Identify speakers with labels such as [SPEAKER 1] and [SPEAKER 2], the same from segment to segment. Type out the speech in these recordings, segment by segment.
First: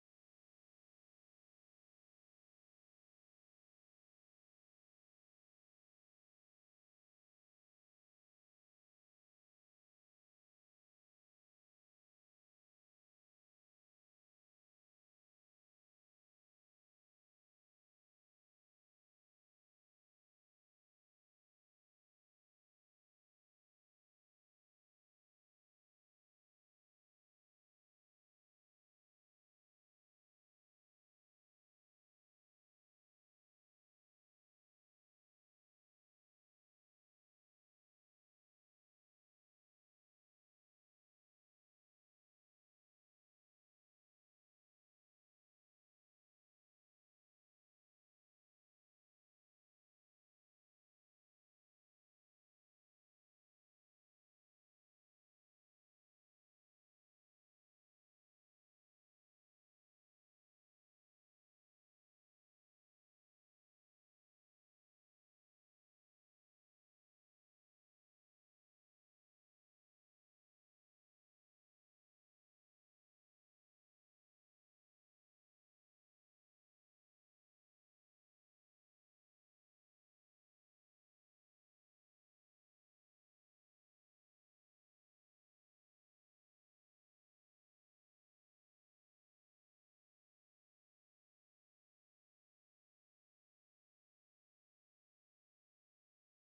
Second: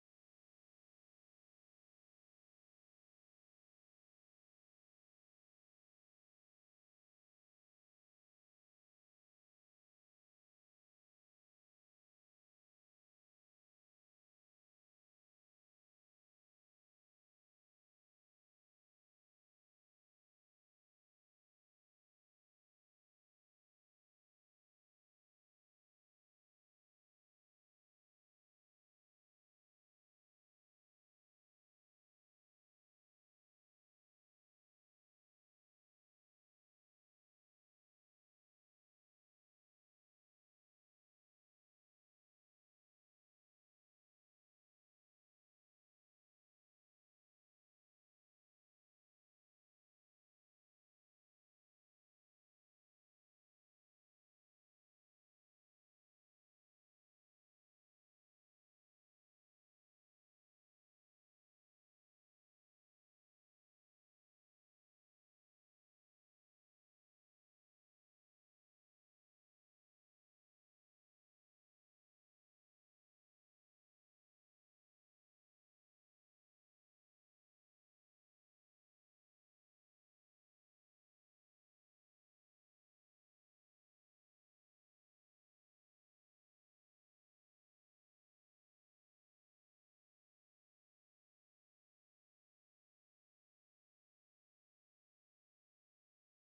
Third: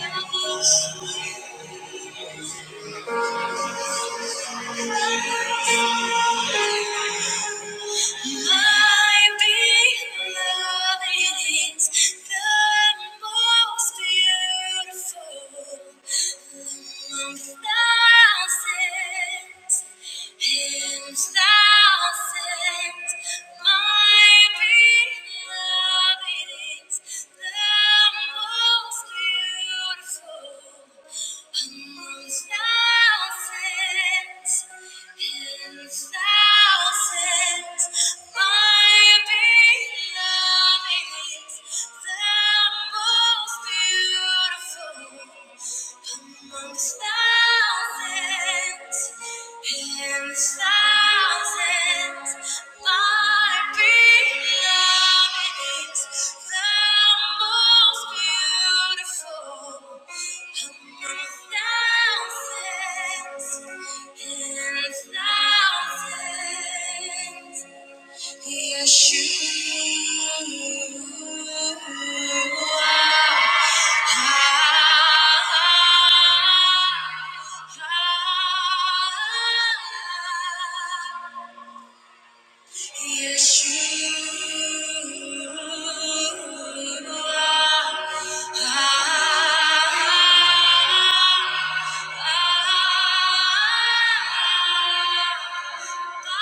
[SPEAKER 1] Thank you. My beloved is the most beautiful among thousands and thousands. My beloved is the most beautiful among thousands and thousands. Thousands and thousands. Yes, you are. Thousands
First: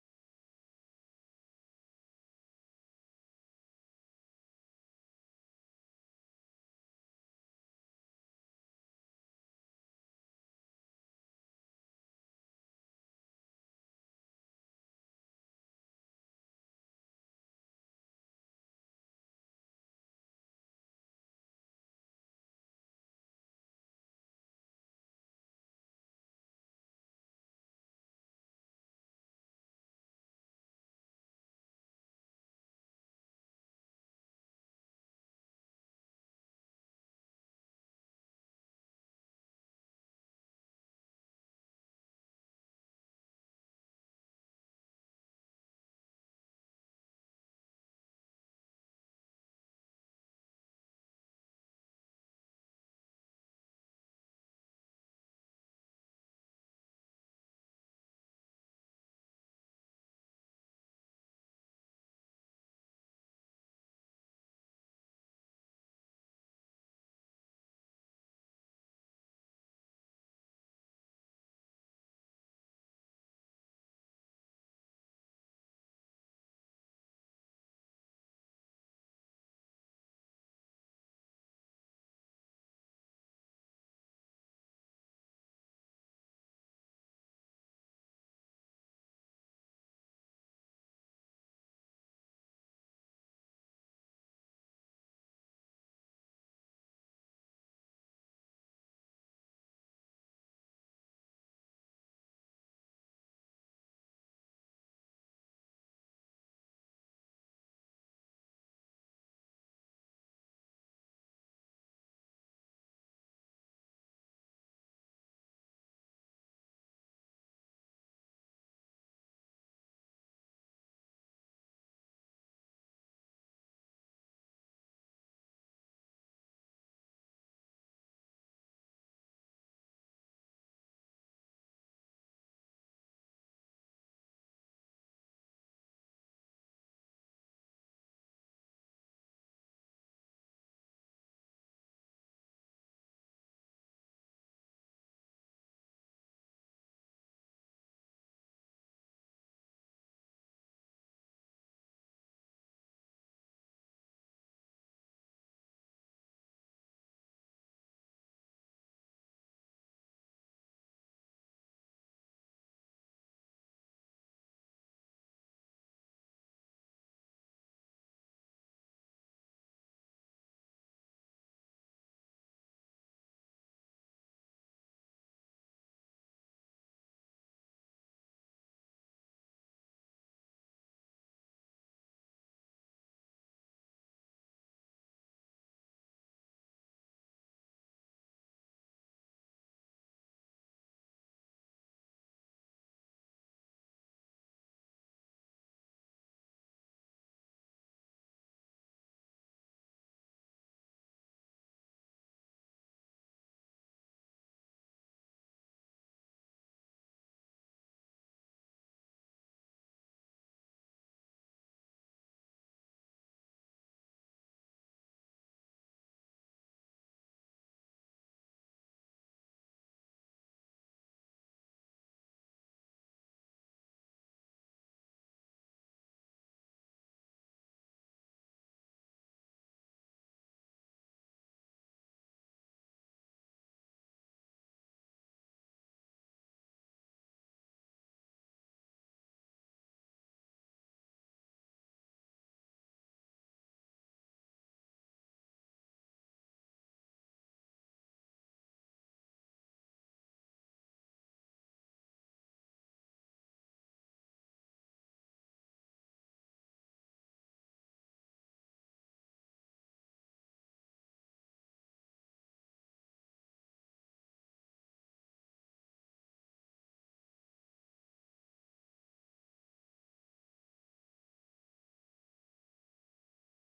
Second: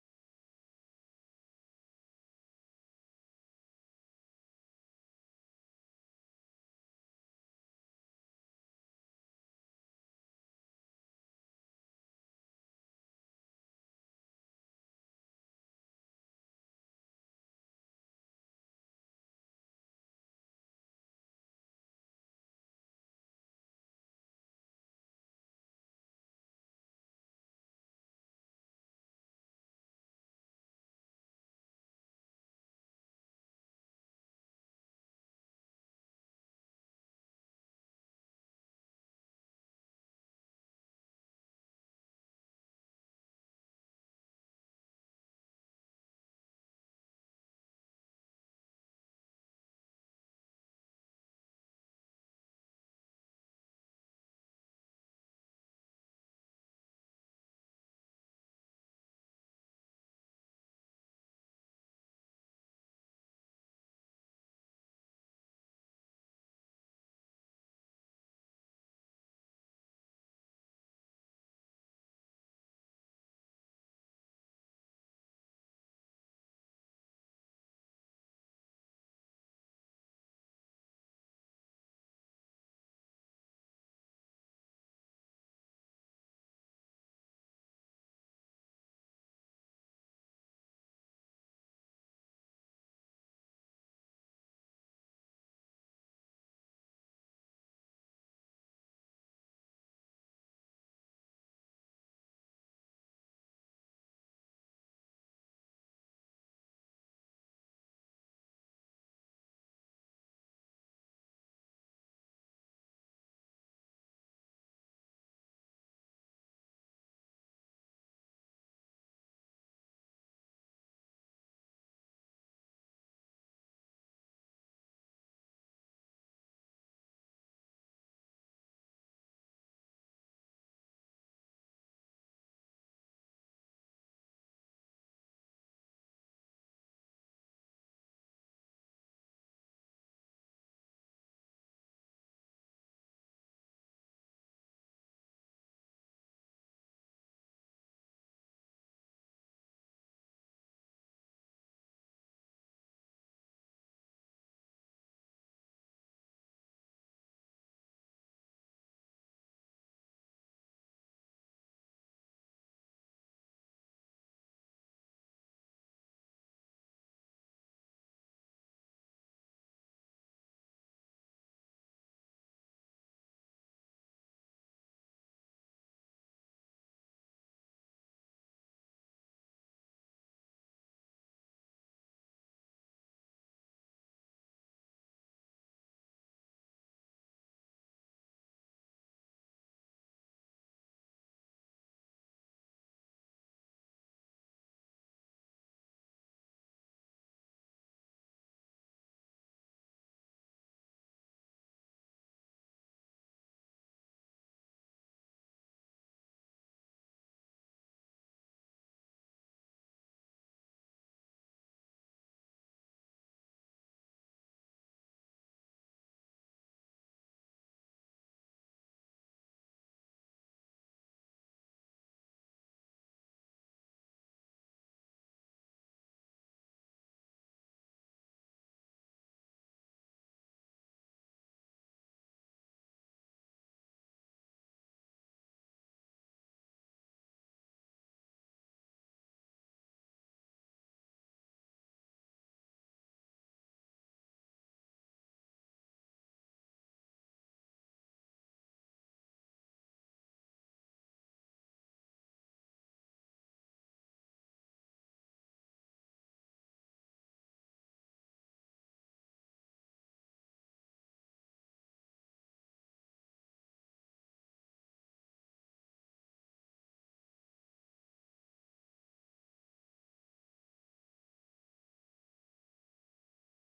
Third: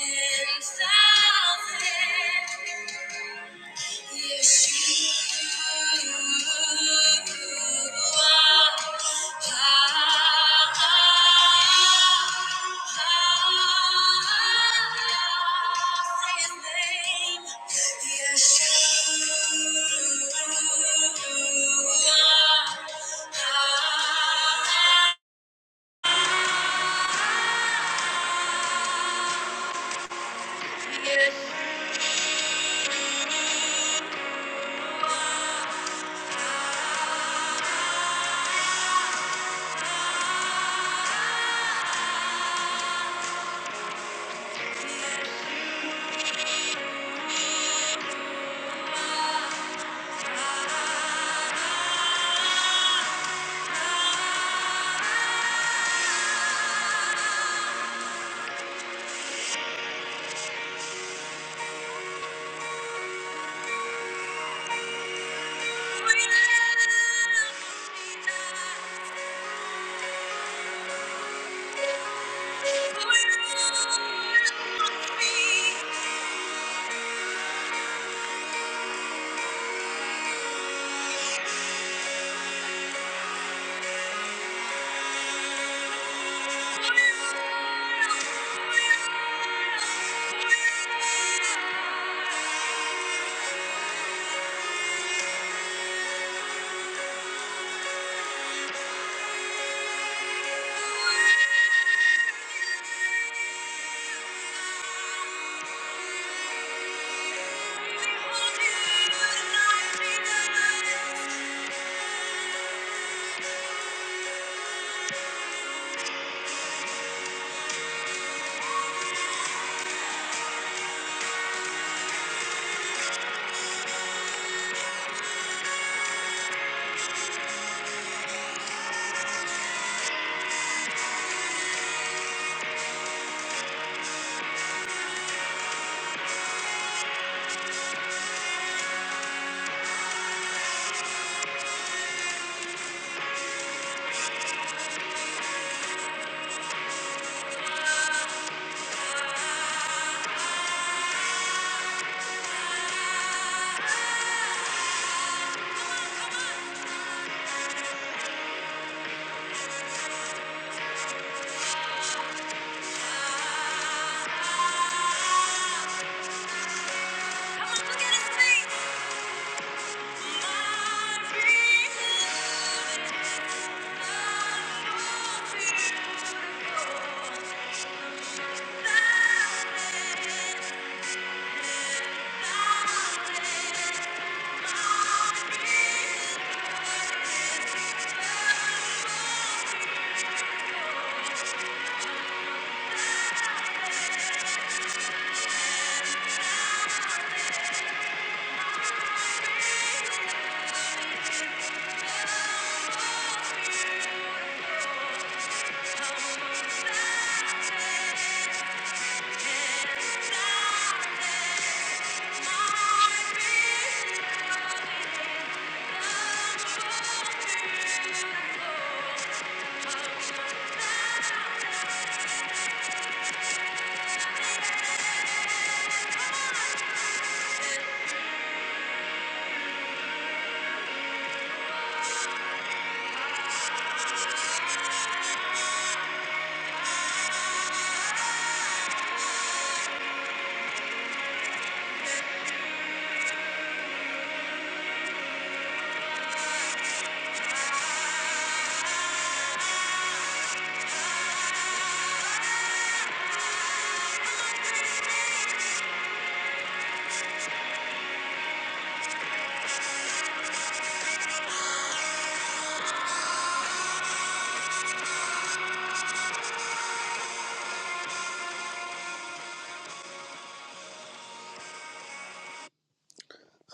[SPEAKER 1] and thousands. Yes. you we love you. Thank you. Thank you.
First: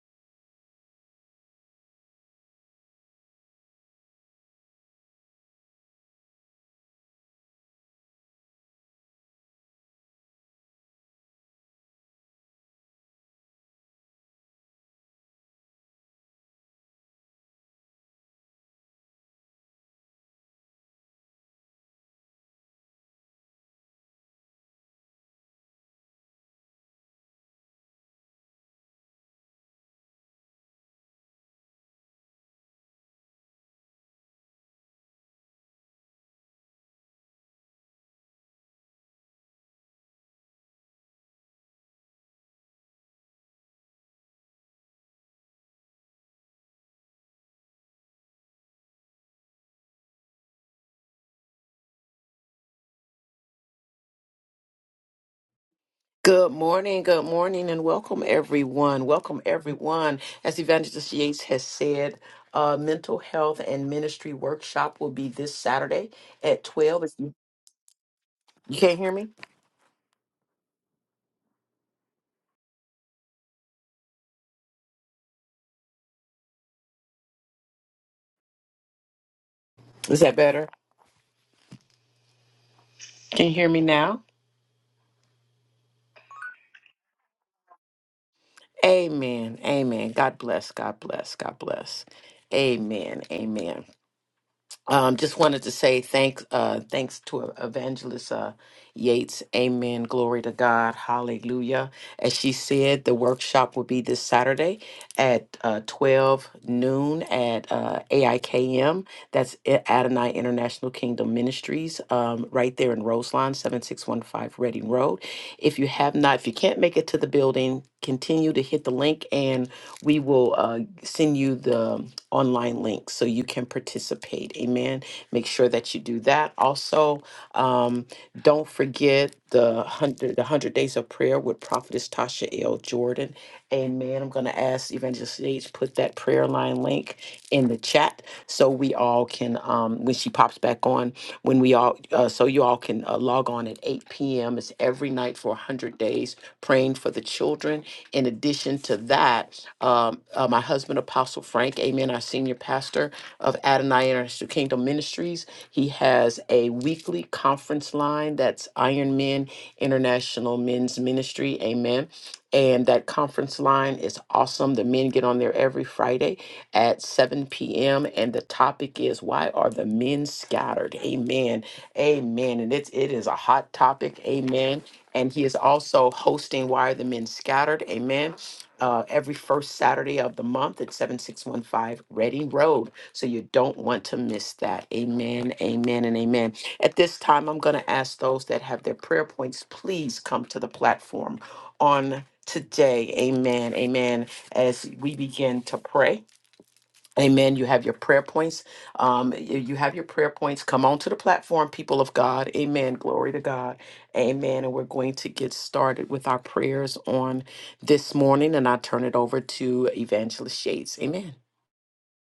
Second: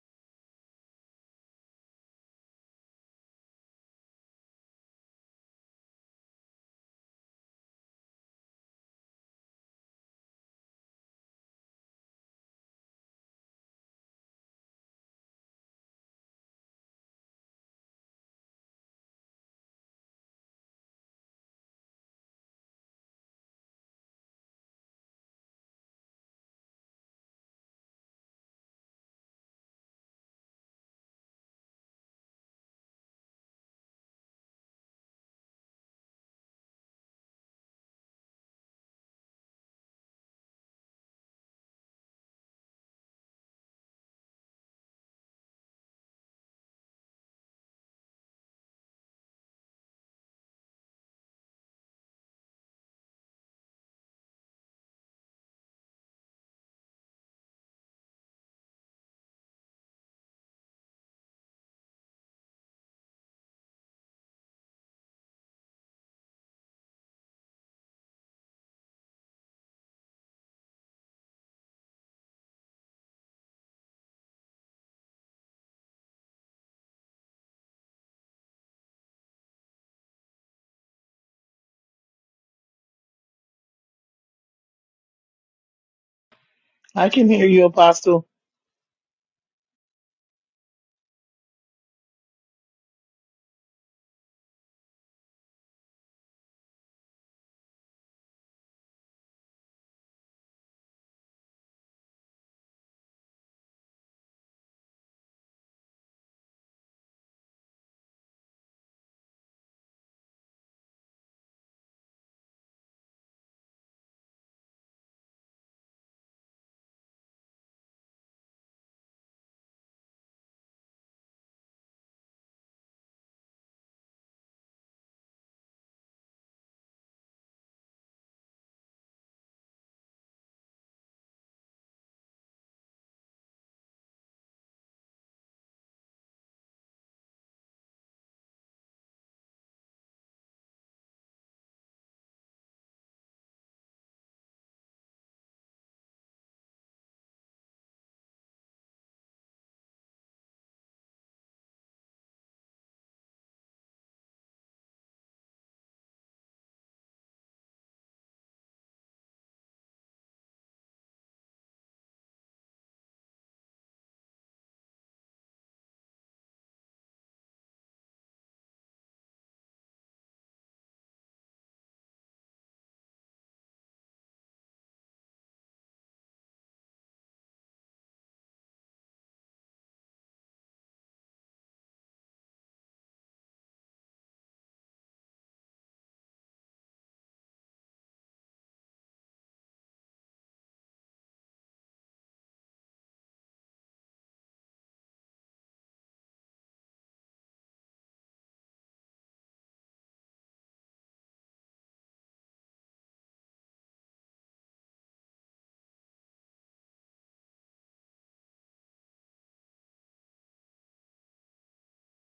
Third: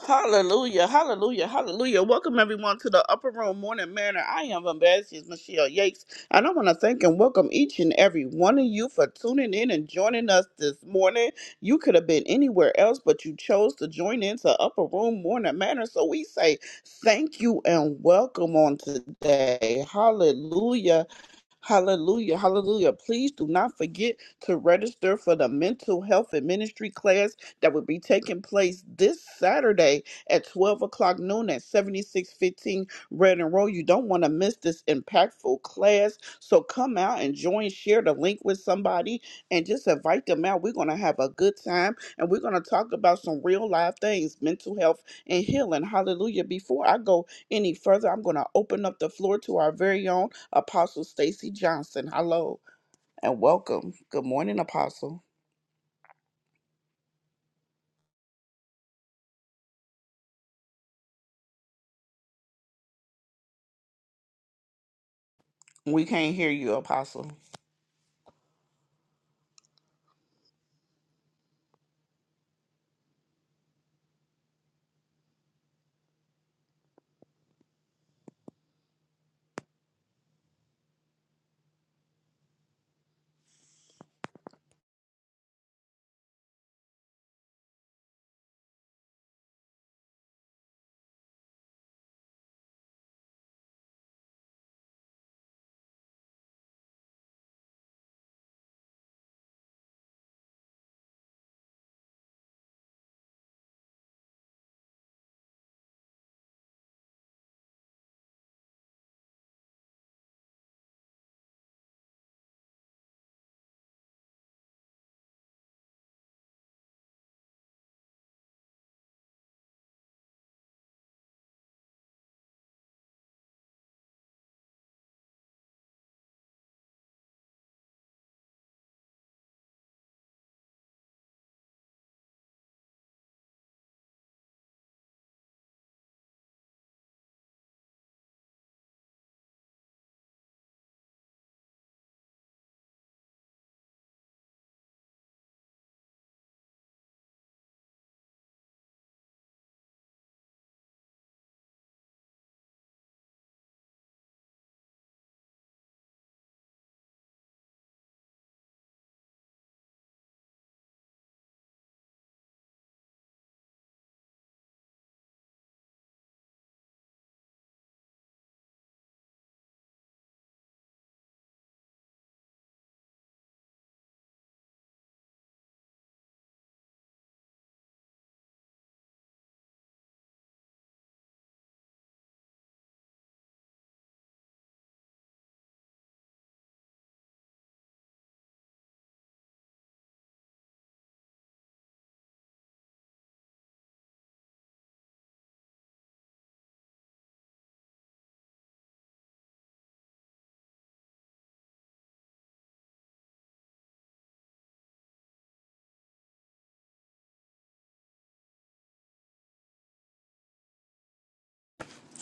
[SPEAKER 1] Hallelujah, hallelujah, hallelujah. Welcome everyone to the Upper Room Morning Manor. I am Ambassador Michelle Yates, and I want to thank and welcome each and every one of you for tuning in and joining us this morning. You could have been anywhere else, but you chose to join into Upper Room Morning Manor. So we say thank you and welcome on today. Hallelujah. Hallelujah. Hallelujah. Please do not forget to register for the mental health and ministry class that will be taking place this Saturday at 12 o'clock noon at 7615 Red and Roll. You don't want to miss this impactful class. So come out and join, share the link with somebody, and just invite them out. We're going to have a good time and we're going to talk about some real life things mental health and healing. Hallelujah. Before I go any further, I'm going to open up the floor to our very own. Apostle Stacy Johnson. Hello and welcome. Good morning, Apostle.
[SPEAKER 2] Good morning, good morning, and welcome everyone. Welcome everyone. As Evangelist Yates has said, uh, mental health and ministry workshop will be this
[SPEAKER 1] We
[SPEAKER 2] Saturday
[SPEAKER 1] can't hear
[SPEAKER 2] at
[SPEAKER 1] you,
[SPEAKER 2] 12. If
[SPEAKER 1] Apostle.
[SPEAKER 2] You you can't hear me? Is that better? Can you hear me now?
[SPEAKER 3] I can hear you, Apostle.
[SPEAKER 2] Amen. Amen. God bless. God bless. God bless. Amen. Amen. Um, just wanted to say thanks, uh, thanks to Evangelist uh, Yates. Amen. Glory to God. Hallelujah. As she said, the workshop will be this Saturday at uh, 12 noon at uh, AIKM. That's I- Adonai International Kingdom Ministries, um, right there in Roseline, 7615 Reading Road. If you have not, if you can't make it to the building, continue to hit the link and we will uh, send you the online link so you can participate. Amen. Make sure that you do that. Also, um, don't forget the 100, the 100 Days of Prayer with Prophetess Tasha L. Jordan Amen. I'm going to ask Evangelist Sage put that prayer line link in the chat so we all can, um, when she pops back on, when we all, uh, so you all can uh, log on at 8 p.m. It's every night for 100 days, praying for the children. In addition to that, um, uh, my husband, Apostle Frank, amen, our senior pastor of Adonai International Kingdom Ministries, he has a weekly conference line that's Iron Men International Men's Ministry, amen and that conference line is awesome. The men get on there every Friday at 7 p.m. And the topic is why are the men scattered? Amen. Amen. And it's it is a hot topic. Amen. And he is also hosting Why Are the Men Scattered? Amen. Uh, every first Saturday of the month at 7615 Reading Road. So you don't want to miss that. Amen, amen, and amen. At this time, I'm going to ask those that have their prayer points, please come to the platform on today. Amen. Amen. As we begin to pray. Amen. You have your prayer points. Um, y- you have your prayer points. Come on to the platform, people of God. Amen. Glory to God. Amen. And we're going to get started with our prayers on this morning. And I turn it over to Evangelist Shades. Amen.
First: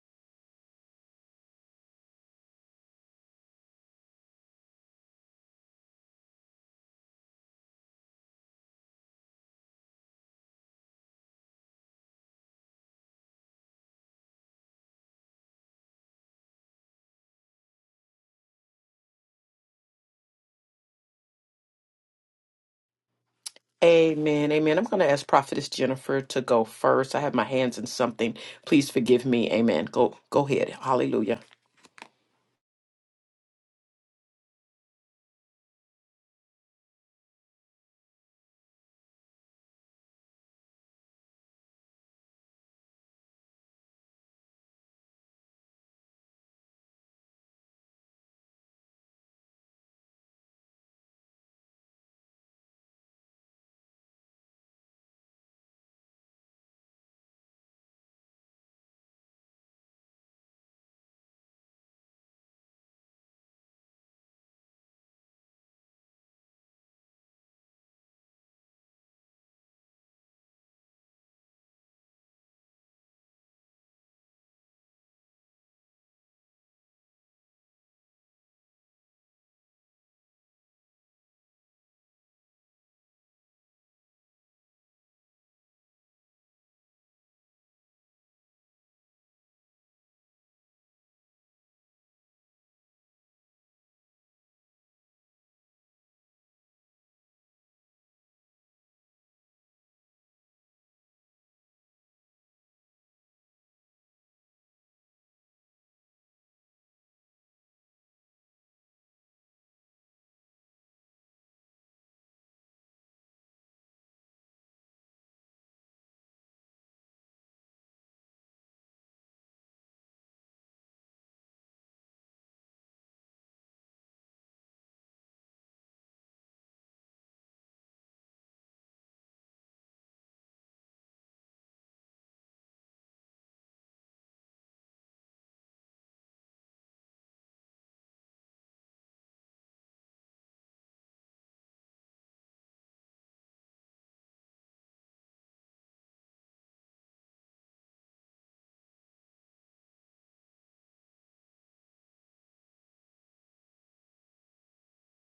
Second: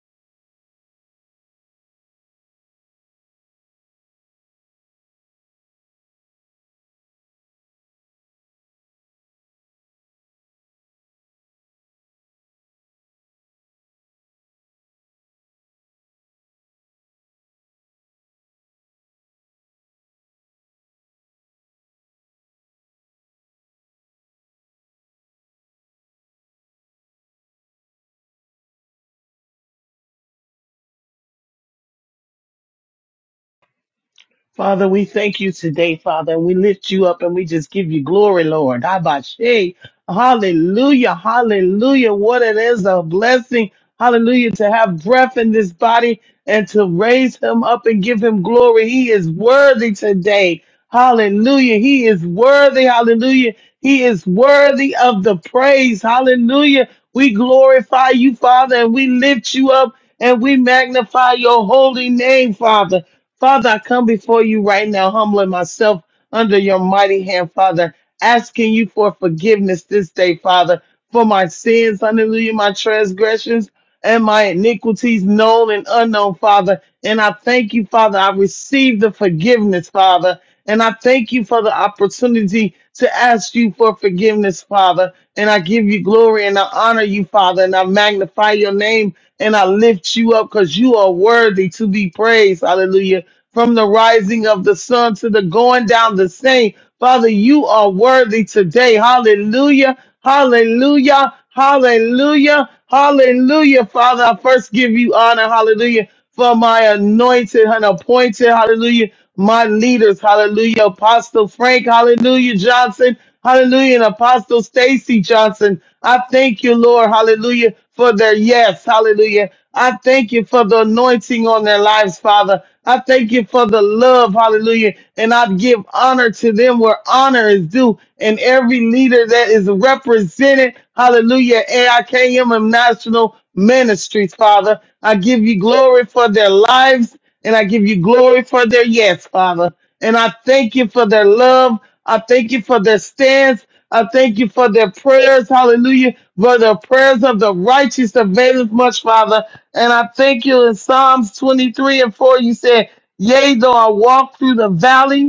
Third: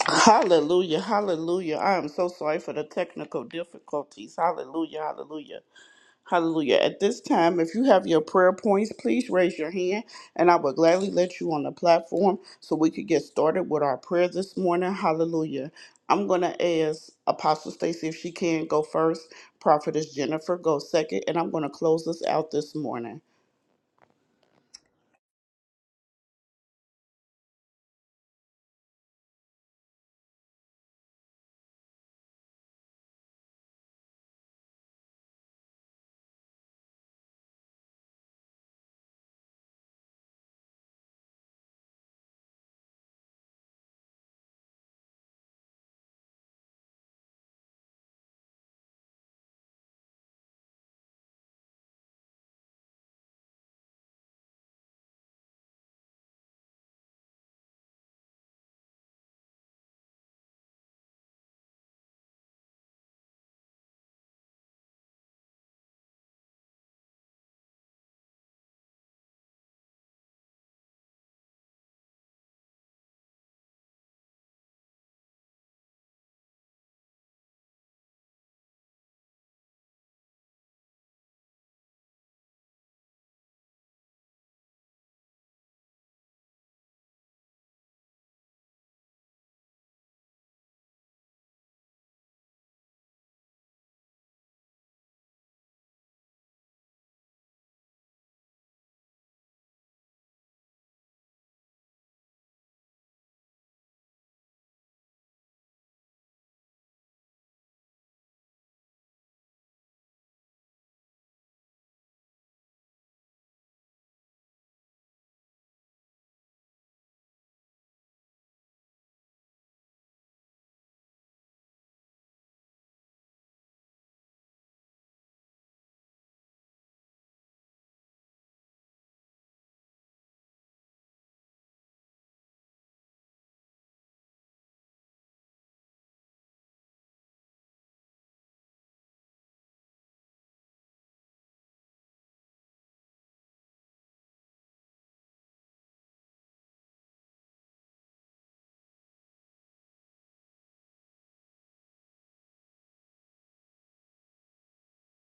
[SPEAKER 1] Hallelujah, hallelujah. I am so sorry for the technical difficulties. Hallelujah, hallelujah, hallelujah. At this time, if you have your prayer points, please raise your hand and I will gladly let you on the platform so we could get started with our prayer this morning. Hallelujah. I'm going to ask Apostle Stacy if she can go first, Prophetess Jennifer go second, and I'm going to close us out this morning.
[SPEAKER 2] Amen. Amen. I'm going to ask Prophetess Jennifer to go first. I have my hands in something. Please forgive me. Amen. Go go ahead. Hallelujah.
[SPEAKER 3] Father, we thank you today, Father, and we lift you up and we just give you glory, Lord. Abashe. Hallelujah. Hallelujah. What it is a blessing. Hallelujah. To have breath in this body and to raise him up and give him glory. He is worthy today. Hallelujah. He is worthy. Hallelujah. He is worthy of the praise. Hallelujah. We glorify you, Father, and we lift you up and we magnify your holy name, Father. Father, I come before you right now, humbling myself under your mighty hand, Father, asking you for forgiveness this day, Father, for my sins, hallelujah, my transgressions and my iniquities known and unknown, Father. And I thank you, Father. I receive the forgiveness, Father. And I thank you for the opportunity to ask you for forgiveness, Father. And I give you glory and I honor you, Father. And I magnify your name and I lift you up because you are worthy to be praised. Hallelujah. From the rising of the sun to the going down the same. Father, you are worthy today. Hallelujah. Hallelujah. Hallelujah. Hallelujah. Father, I first give you honor. Hallelujah. For my anointed and appointed. Hallelujah. My leaders. Hallelujah. Apostle Frank. Hallelujah. Johnson. Hallelujah. And Apostle Stacy Johnson. I thank you, Lord. Hallelujah. For their yes. Hallelujah. I thank you for the anointing on their lives, Father. I thank you for the love, hallelujah. And I give honor to them where honor is due. And every leader that is represented, hallelujah, AIKM and National Ministries, Father. I give you glory for their lives and I give you glory for their yes, Father. And I thank you for their love. I thank you for their stance. I thank you for their prayers. Hallelujah. For the prayers of the righteous availeth much, Father. And I thank you in Psalms 23 and 4, you said, Yea, though I walk through the valley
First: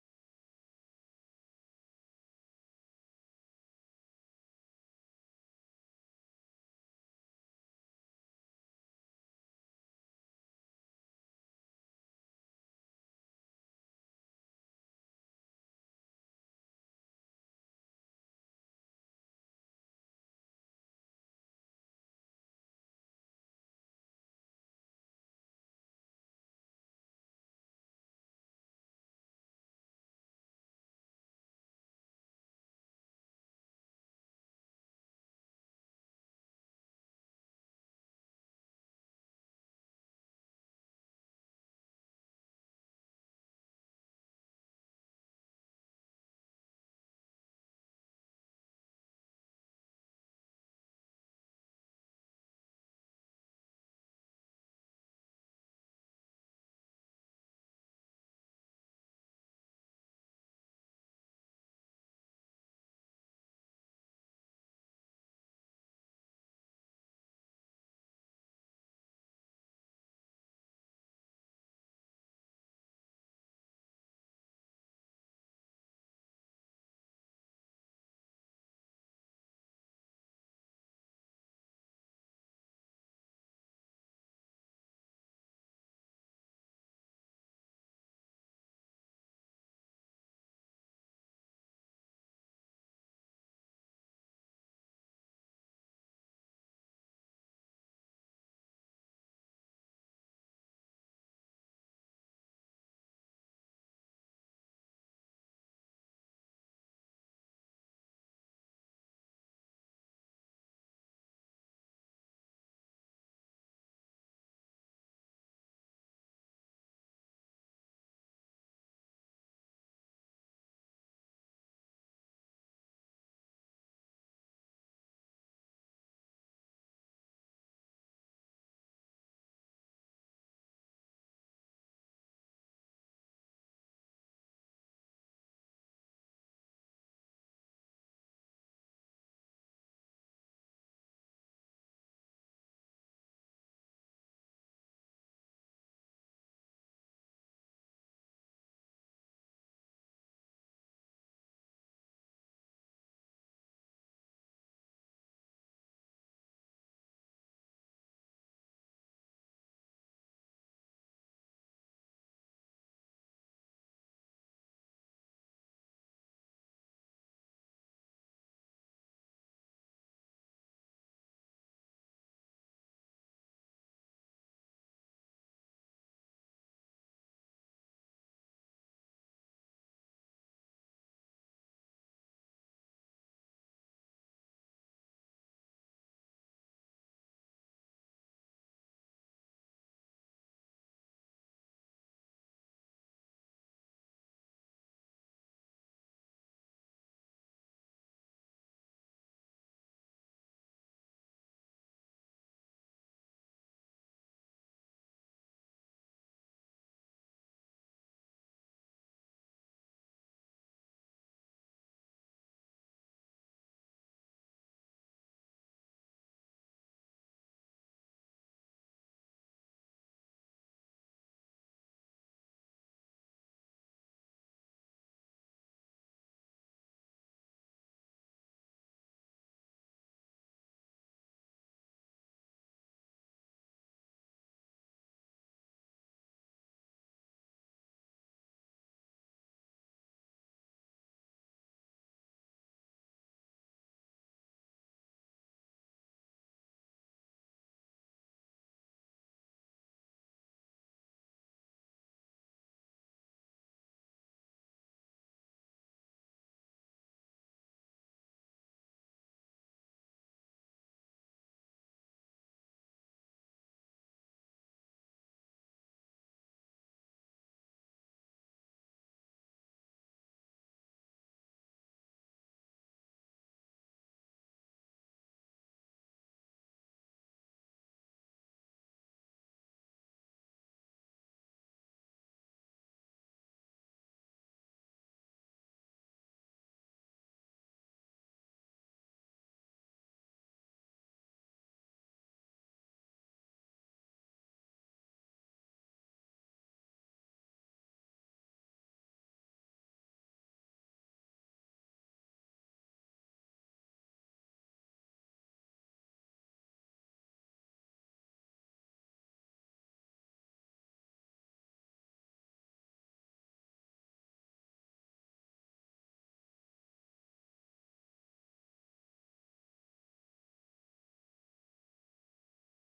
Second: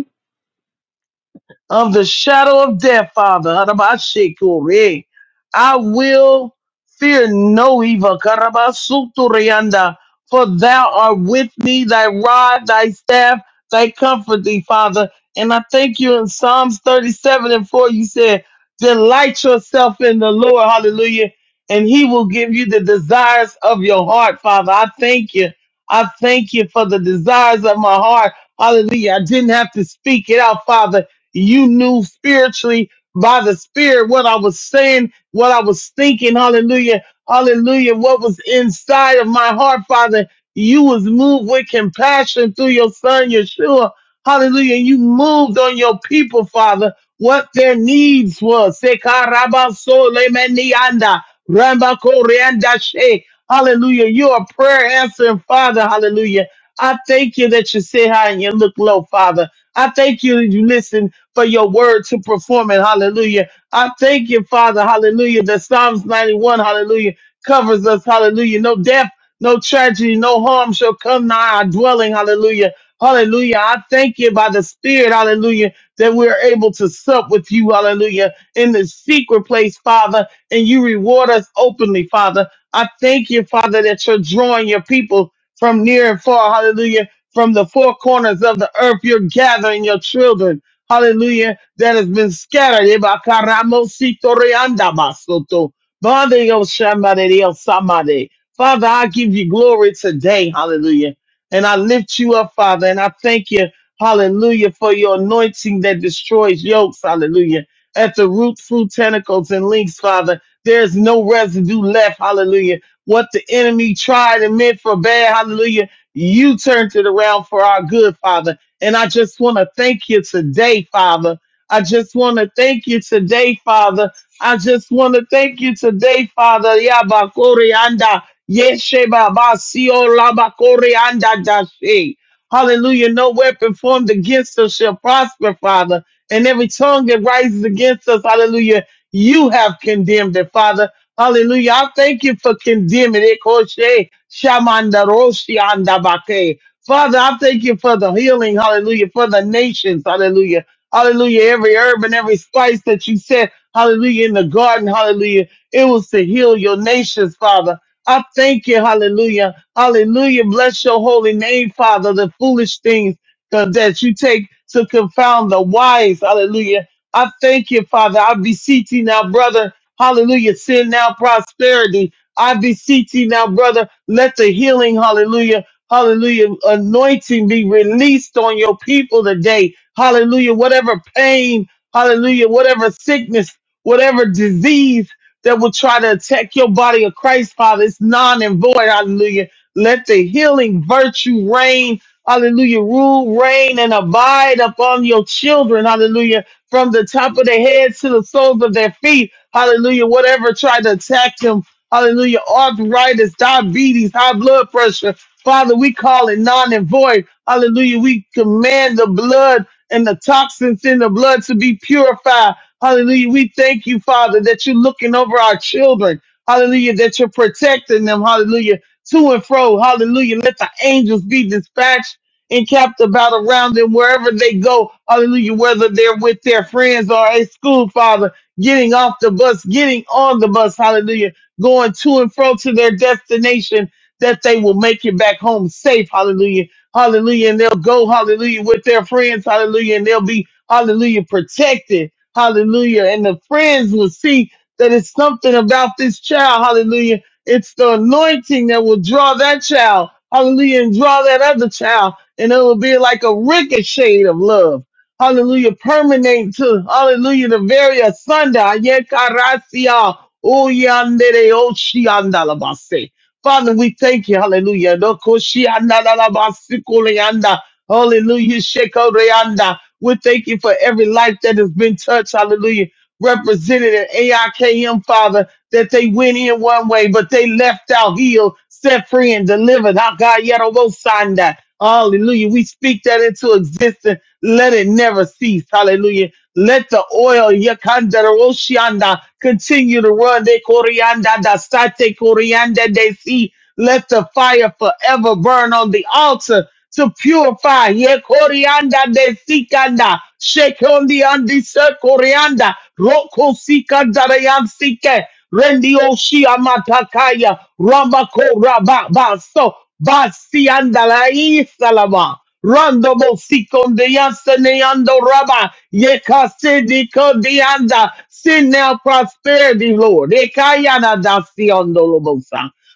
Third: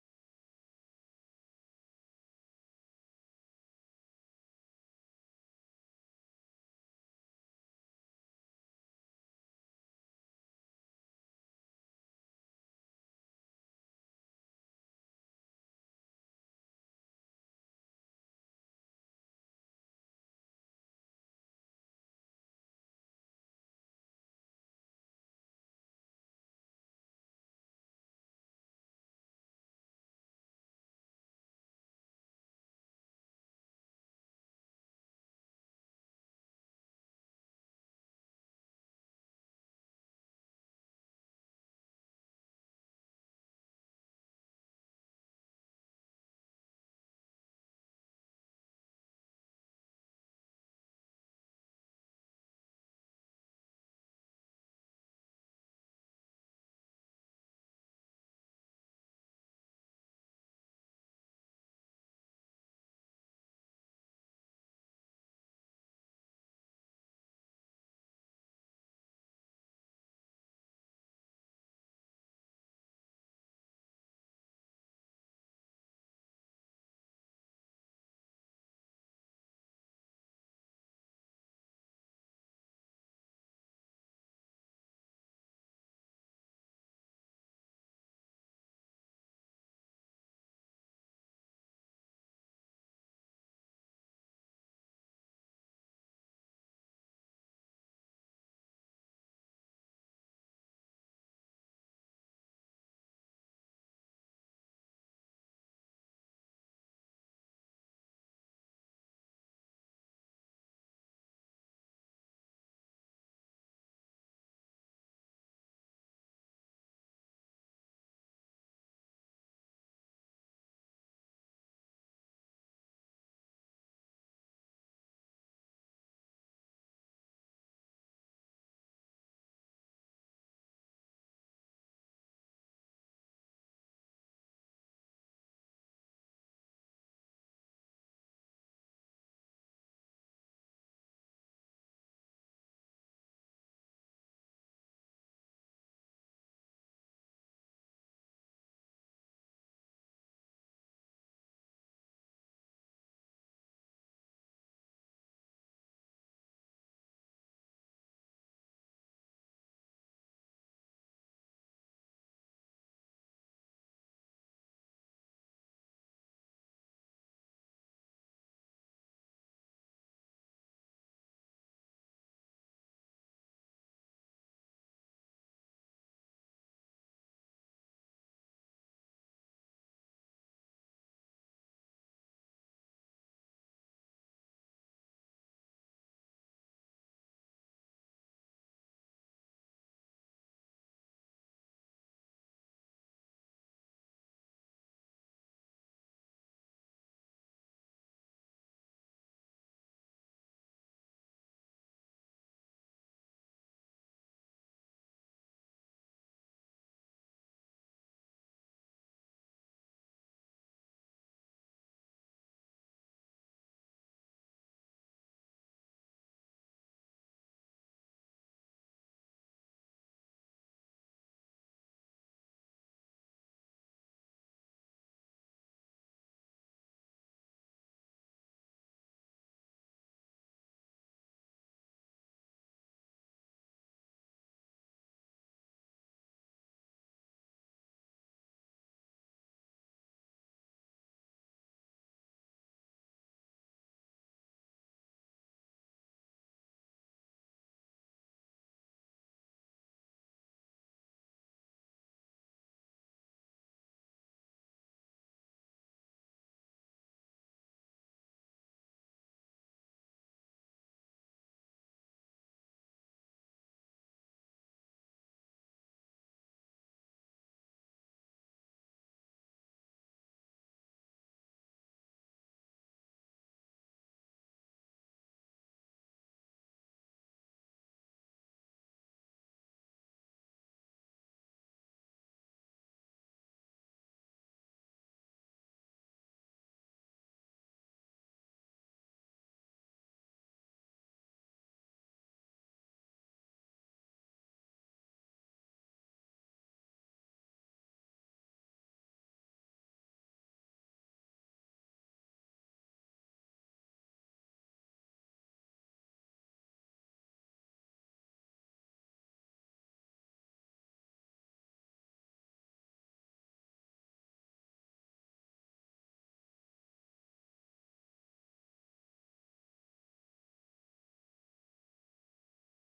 [SPEAKER 3] of the shadow of death, Father. Harabashikuri. I will fear no evil. Karabasuturianda. For thou art with me, thy rod, thy staff, thy comfort thee, Father. And I thank you in Psalms 37 and 4, you said, Delight yourself in the Lord, hallelujah, and he will give you the desires of your heart, Father. I thank you. I thank you for the desires of my heart. Hallelujah. I didn't have to speak it out, Father you knew spiritually by the spirit what I was saying, what I was thinking. Hallelujah. Hallelujah. What was inside of my heart, Father. You was moved with compassion through your son, Yeshua. Hallelujah. You moved on your people, Father, what their needs was. Sekarabasole menianda, Rambakoreandashe. Hallelujah. You're a prayer answering Father. Hallelujah. I thank you that you sit high and you look low, Father. I thank you that you listen for your word to perform it. Hallelujah. I thank you, Father. Hallelujah. That Psalms 91, hallelujah, covers us. Hallelujah. No death, no tragedy, no harm shall come nigh our dwelling. Hallelujah. Hallelujah. I thank you by the Spirit. Hallelujah. That we're able to sup with you. Hallelujah. In the secret place, Father. And you reward us openly, Father. I thank you, Father, that you're drawing your people from near and far. Hallelujah. From the four corners of the earth, you're gathering your children hallelujah, that has been scattered. Eba karamo sito reanda basoto. Bande yo shamade yo samade. Father, I give you glory today, hallelujah. And I lift you up, Father, and I thank you, hallelujah, for your anointing that destroys yokes, hallelujah. At the root, fruit, tentacles, and links, Father, there's no residue left, hallelujah. What the enemy tried and meant for bad, hallelujah, you turned it around for our good, Father. And I just want to thank you today, Father. I just want to thank you today, Father. I just want to thank you today, Father. Yabakori anda yeshe babasio labakori anda dashe. Hallelujah. No weapon formed against us shall prosper, Father. And every tongue that rises against us, hallelujah, you have condemned it, Father. Hallelujah. I thank you for condemning it. Koshe shamanda roshi anda bake. Father, I thank you for the healing, hallelujah, for the nations, hallelujah, hallelujah, every herb and every spice that you said, hallelujah, in the garden, hallelujah, it was to heal your nations, Father. I thank you, hallelujah, hallelujah, bless your holy name, Father, the foolish things that that you take to confound the wise, hallelujah. I thank you, Father. I beseech you now, brother, hallelujah, send now prosperity. I beseech you now, brother, let the healing, hallelujah, Hallelujah. Anointing be released on your people today. Hallelujah. Whatever pain, hallelujah, whatever sickness, whatever disease that will try to attack your body of Christ, Father, it's non and void. Hallelujah. Let the healing virtue reign. Hallelujah. Rule, reign, and abide upon your children. Hallelujah. From the top of their heads to the soles of their feet. Hallelujah. Whatever tried to attack them. Hallelujah. Arthritis, diabetes, high blood pressure. Father, we call it non and void. Hallelujah. We command the blood and the toxins in the blood to be purified. Hallelujah. We thank you, Father, that you're looking over our children. Hallelujah. That you're protecting them. Hallelujah. To and fro. Hallelujah. Let the angels be dispatched and capped about around them wherever they go. Hallelujah. Whether they're with their friends or at school, Father, getting off the bus, getting on the bus. Hallelujah. Going to and fro to their destination that they will make it back home safe. Hallelujah. Hallelujah. And they'll go, hallelujah, with their friends. Hallelujah. And they'll be, hallelujah, protected. Hallelujah. And the friends will see that it's something about this child. Hallelujah. It's the anointing that will draw that child. Hallelujah. And draw that other child. And it will be like a ricochet of love. Hallelujah. Permanent to, hallelujah, the very asunda. Yekarasia. Oyandere oshiandalabase. Father, we thank you. Hallelujah. No koshianda la la basikulianda. Hallelujah. Shekoreanda. We thank you for every life that has been touched. Hallelujah. Represented at AIKM, Father, that they went in one way, but they left out healed, set free, and delivered. Ah, God, yet on both sides. Hallelujah. We speak that into existence. Let it never cease. Hallelujah. Let the oil yakandaroshianda continue to run. De corianda da sate corianda de si. Let the fire forever burn on the altar to purify. Ye corianda de sikanda, shake on the andi se corianda, roko sikanda yan sike, rendi oshi amatakaya, ramako rababa so, basi anda la isalama. Rando mo sikon de yasaneando raba, ye kase di kodianda, sin now prosperity, Lord. Ekayana da siondo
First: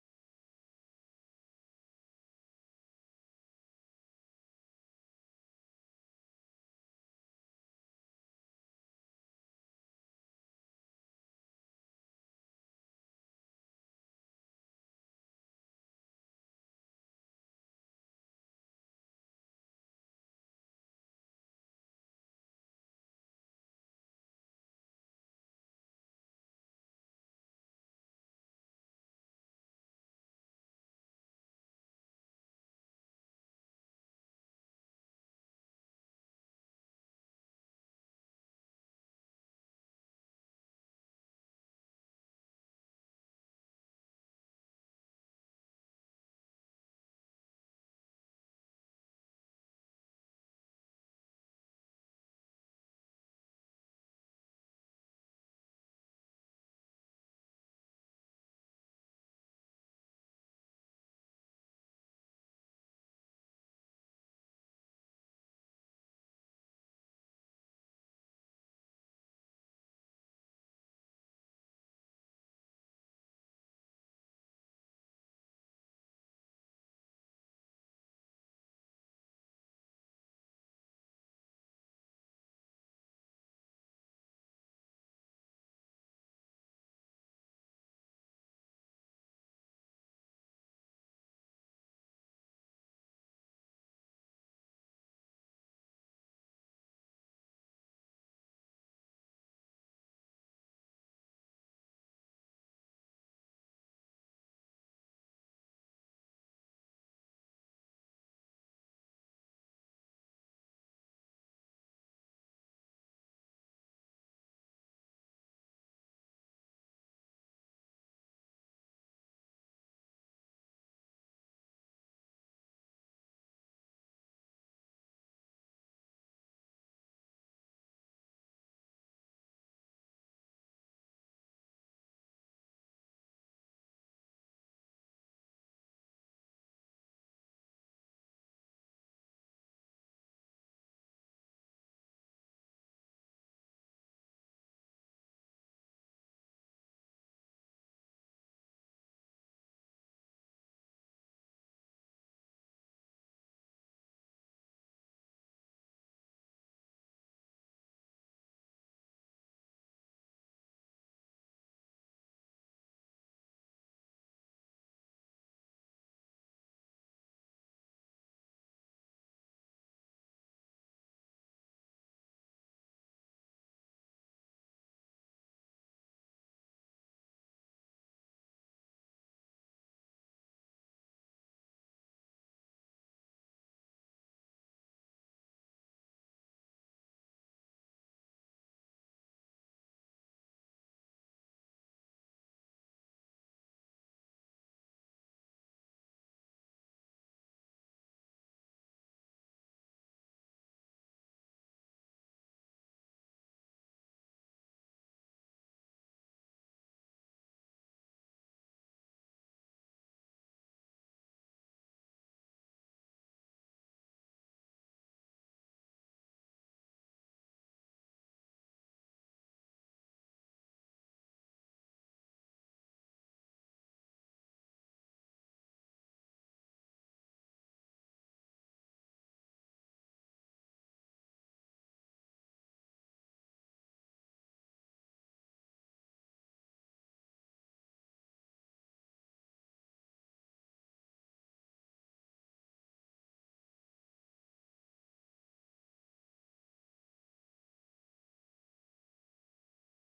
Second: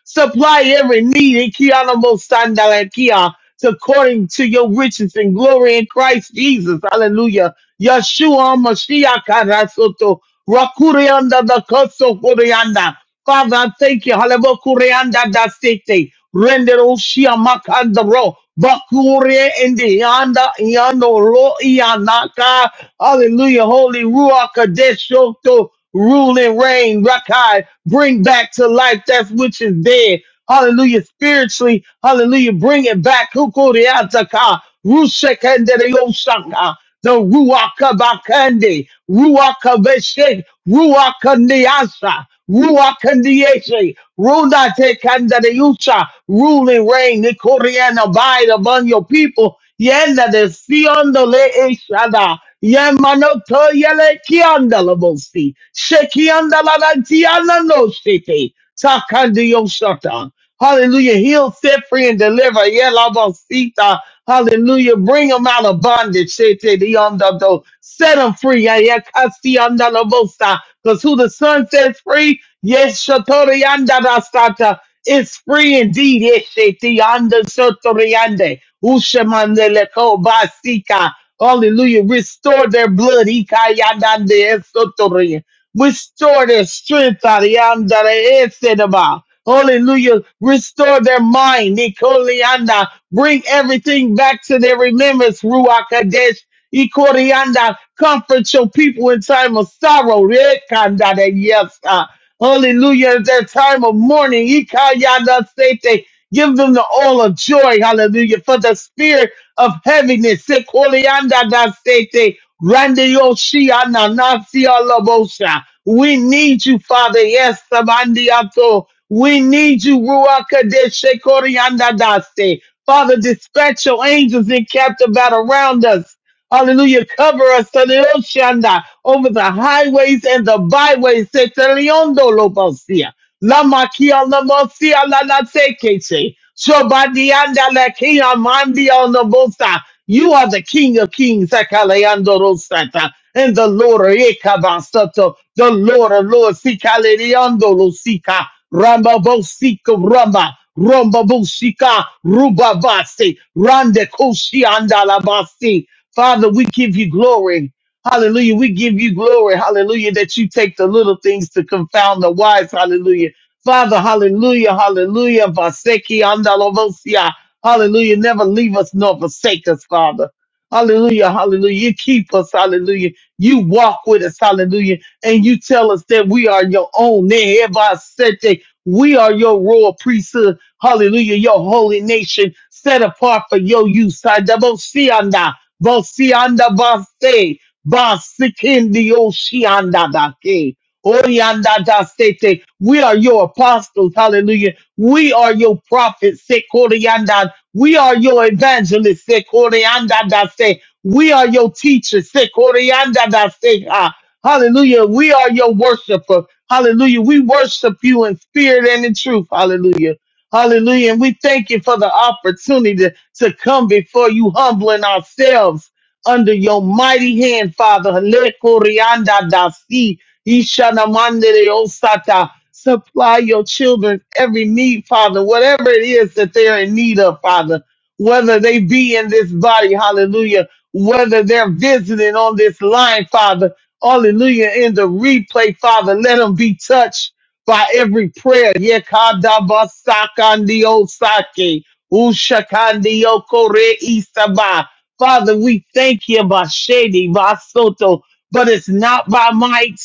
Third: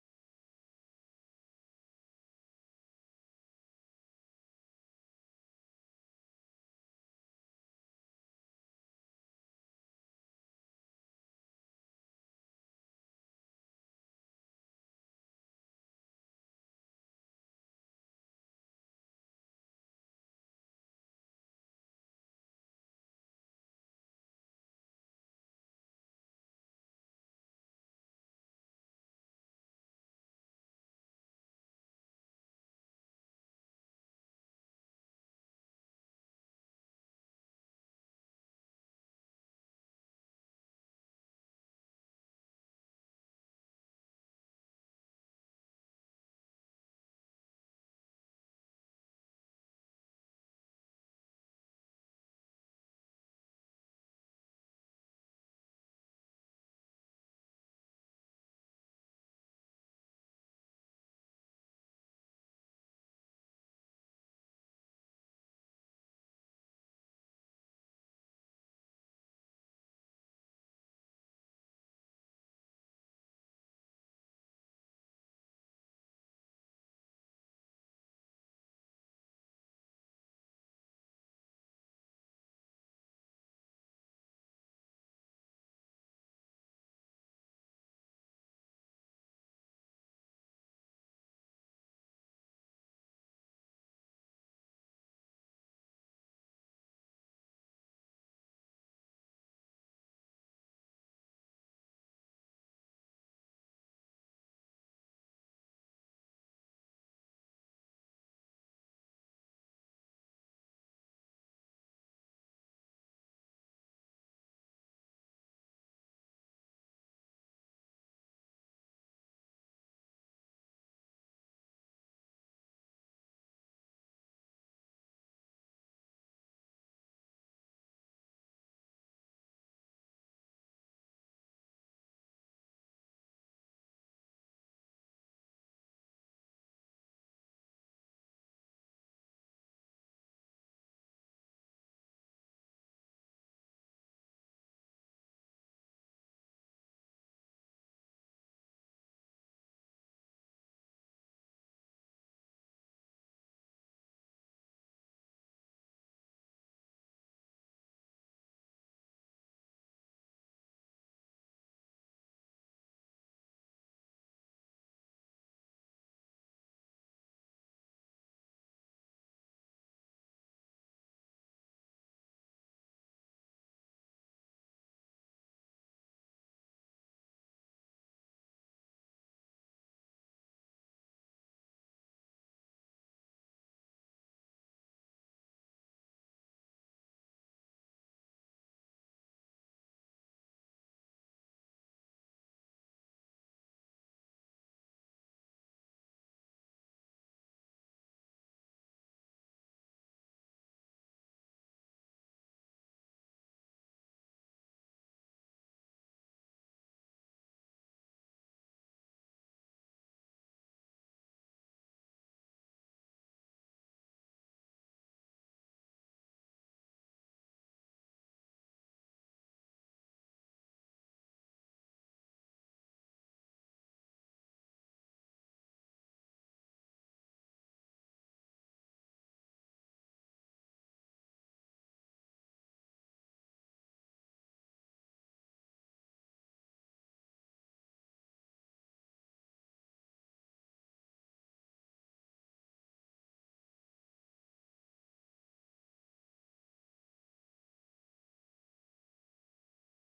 [SPEAKER 3] Supply every need in Kiana Mosandalakia according to your riches and glory in Christ Jesus. Hallelujah. Yeshua Mashiach Rasoto. Rakurianda da Koso Kurianda. Father, I thank you. Hallelujah. Kurianda da Sete. Render Oshia Makandaro. Bakure and Yanda Yano Lo Yanaka. Hallelujah. Holy Ruach Kadesh Shoto. Rule and reign, Rakai. Bring back to life that which is dead. Hallelujah. Spiritually, hallelujah. Bring it back. Hukuriataka. Rushekendere Yoshaka the ruaka Bakandi, ruaka bakandi, ruaka Ruakabeshik, ruaka Ruakandiese, Runa Tekandariusa, rule and reign, the Korean abide among your people, Yenda de Siondole Eshada, Yamanoto Yele Kiandalabosi, Shekiandalatiana no City, Takandio Shatan. Hallelujah. Heal, set free, and deliver. Yelabosita. Hallelujah. Bring them out of bondage. Set them free. Because who the Son sets free, yes, Shatori yanda da sata, is free indeed. Yes, sheti yanda sotori yande. Ushamande leko basika. Hallelujah. Restore their blood. Ika yanda de sotori. Restore their strength. Arianda de esedaba. Hallelujah. Restore their mind. Nikolianda. Bring everything back to their remembrance. Ruach Kadesh. Ikorianda. Comfort your people in time of sorrow. Rekanda de Yes. ah. Hallelujah. In their time of mourning. Ikayanda sete. Give them the oil of joy. Hallelujah. For the spirit of heaviness. Ikorianda da sete. Randioshiananasialabosa. We need you, Father. Yes, Sabandiato. We need you, Ruach Kadesh Korianda daste, Father, dispatch your angels in captive about around us. Hallelujah. Cover us, Sanioshanda, over the highways and the byways. Seteliondo Lobosia. La makia la mosia la la tekete. Shobadianda la kia mandia on the bosa. You are the King of Kings, Akaleando Rosata, and the Lord Ekabasato, the Lord of Lords, Sikaleando Rosika, Ramba Bosika Ramba, Ramba Bosika, Rubabasi, Rande Koshi Andalabasi. Father, we give you glory. Hallelujah. We give you glory. Hallelujah. That you take the little things to confound the wise. Hallelujah. Father, hallelujah. Hallelujah. Vaseki andalovosia. Hallelujah. Never leave us nor forsake us, Father. Hallelujah. Hallelujah. You keep us. Hallelujah. You walk with us. Hallelujah. And you tell us that we are your own. Nehevasete. We are your royal priesthood. Hallelujah. Your holy nation set apart for your use. Sadabosianda. Bosianda Vase. Basikindioshi Oriandadasete. We are your apostles. Hallelujah. We are your prophets. Sekoriandad. We are your evangelists. Sekoriandadase. We are your teachers. Sekoriandadase. Ah, Hallelujah. We are your worshiper. Hallelujah. We worship you in spirit and in truth. Hallelujah. Hallelujah. And we thank you for the opportunity to to come before you, humbling ourselves under your mighty hand, Father. Le corianda da si, ishana de osata. Supply your children every need, Father, whatever it is that they're in need of, Father, whether they be in this body, hallelujah, whether they're visiting on this line, Father, hallelujah, in the replay, Father, let them be touched by every prayer. Yekada basakandi osake, ushakandi okore isaba. Father, we thank you, Bashedi, Basoto, but it's not by might,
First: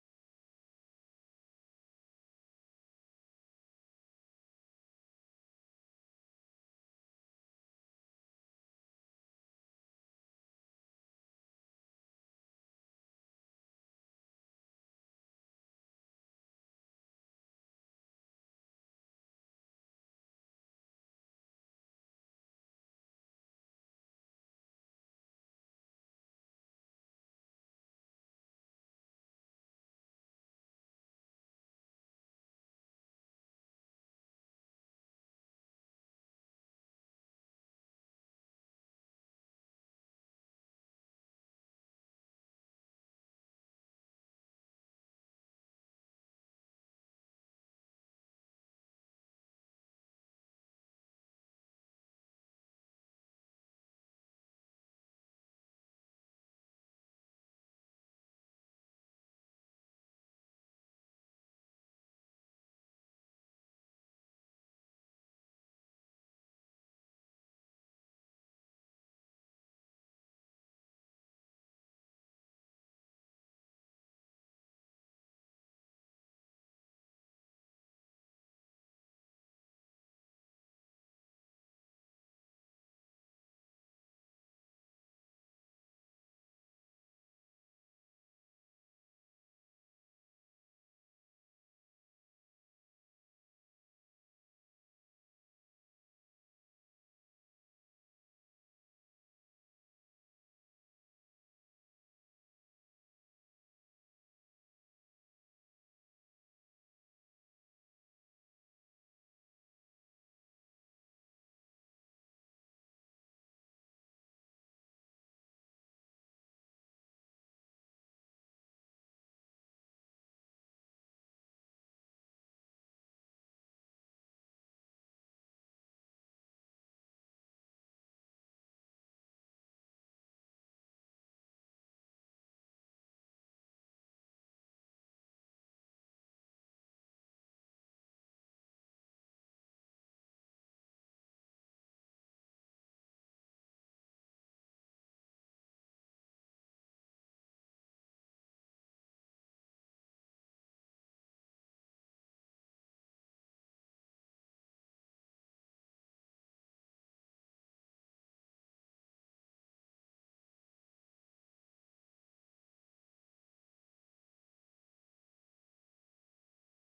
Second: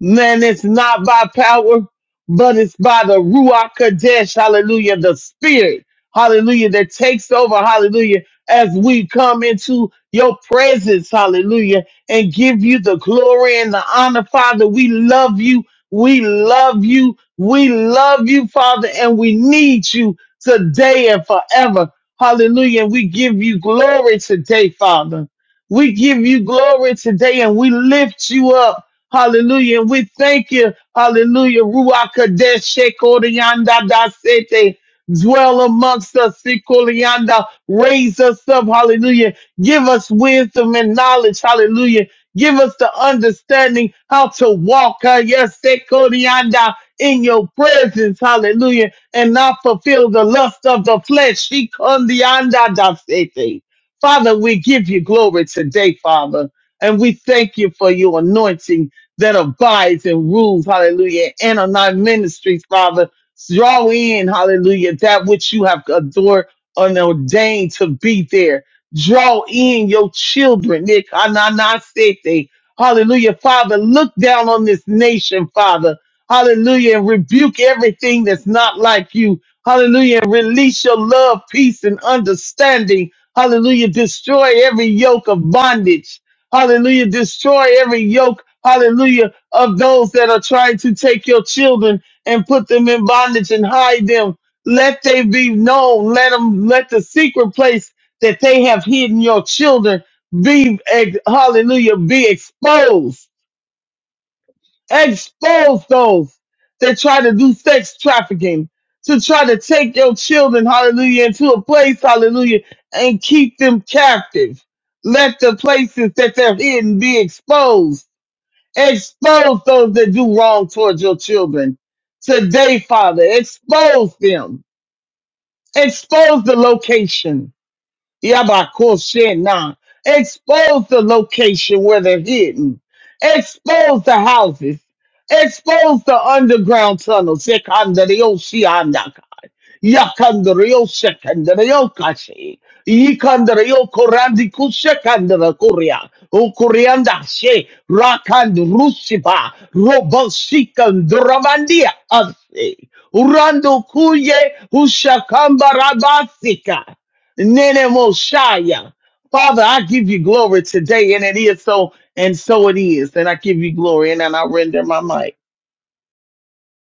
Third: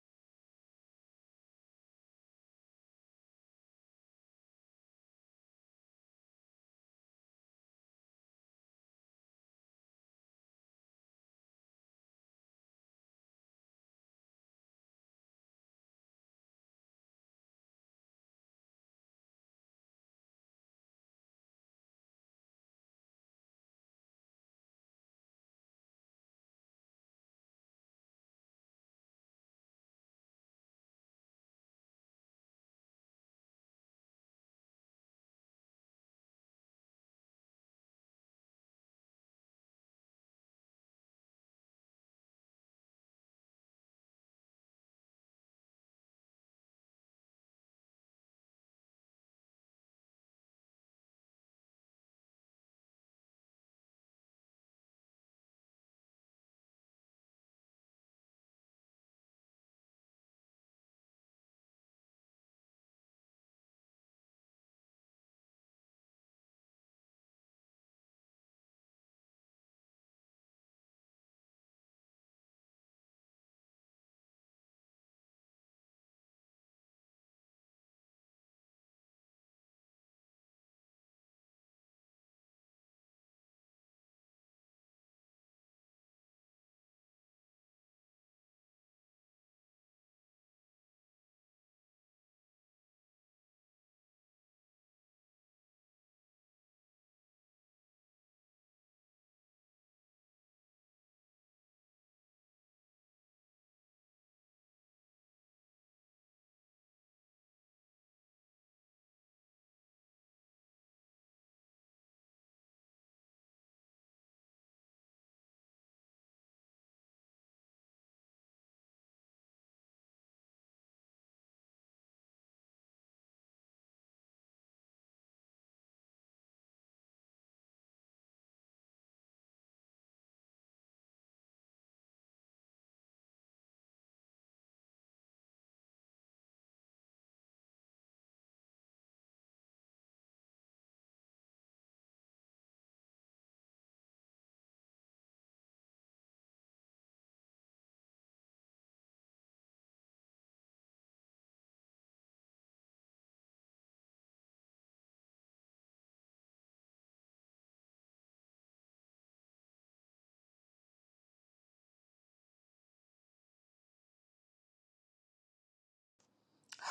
[SPEAKER 3] man, it's not by power, but it's by the Ruach Kadesh, hallelujah, the Spirit, hallelujah, that takes over, hallelujah, as we come into your presence, hallelujah, and give you the glory and the honor, Father. We love you, we love you, we love you, Father, and we need you today and forever. Hallelujah. And We give you glory today, Father. We give you glory today and we lift you up. Hallelujah. And we thank you. Hallelujah. Ruach Kadesh Shekorianda Da Sete. Dwell amongst us, Sikolianda. Raise us up. Hallelujah. Give us wisdom and knowledge. Hallelujah. Give us the understanding how to walk. uh, Yes, Sekorianda. In your presence. Hallelujah and not fulfill the lust of the flesh. She come the Father, we give you glory today, Father, and we thank you for your anointing that abides and rules, hallelujah, and on our ministries, Father. Draw in, hallelujah, that which you have adored and ordained to be there. Draw in your children, Nick. Ananasete. Hallelujah, Father. Look down on this nation, Father. Hallelujah. And rebuke everything that's not like you. Hallelujah. And release your love, peace, and understanding. Hallelujah. Destroy every yoke of bondage. Hallelujah. Destroy every yoke. Hallelujah. Of those that are trying to take your children and put them in bondage and hide them. Let they be known. Let them, let the secret place that they have hidden your children be, eh, hallelujah, be exposed expose those that try to do sex trafficking, to try to take your children, hallelujah, into a place, hallelujah, and keep them captive. Let the places that they're hidden be exposed. Expose those that do wrong towards your children. Today, Father, expose them. Expose the location. Yabakoshena. Expose the location where they're hidden. Expose the houses. Expose the underground tunnels. Yakandere yo sekandere yo kashi. Yikandere yo korandi kusekandere kuria. Ukurianda she rakand rusipa. Robosikandramandia asi. Urando kuye ushakamba rabasika Nene moshaya. Father, I give you glory today, and it is so, and so it is. And I give you glory, and then I render my mic.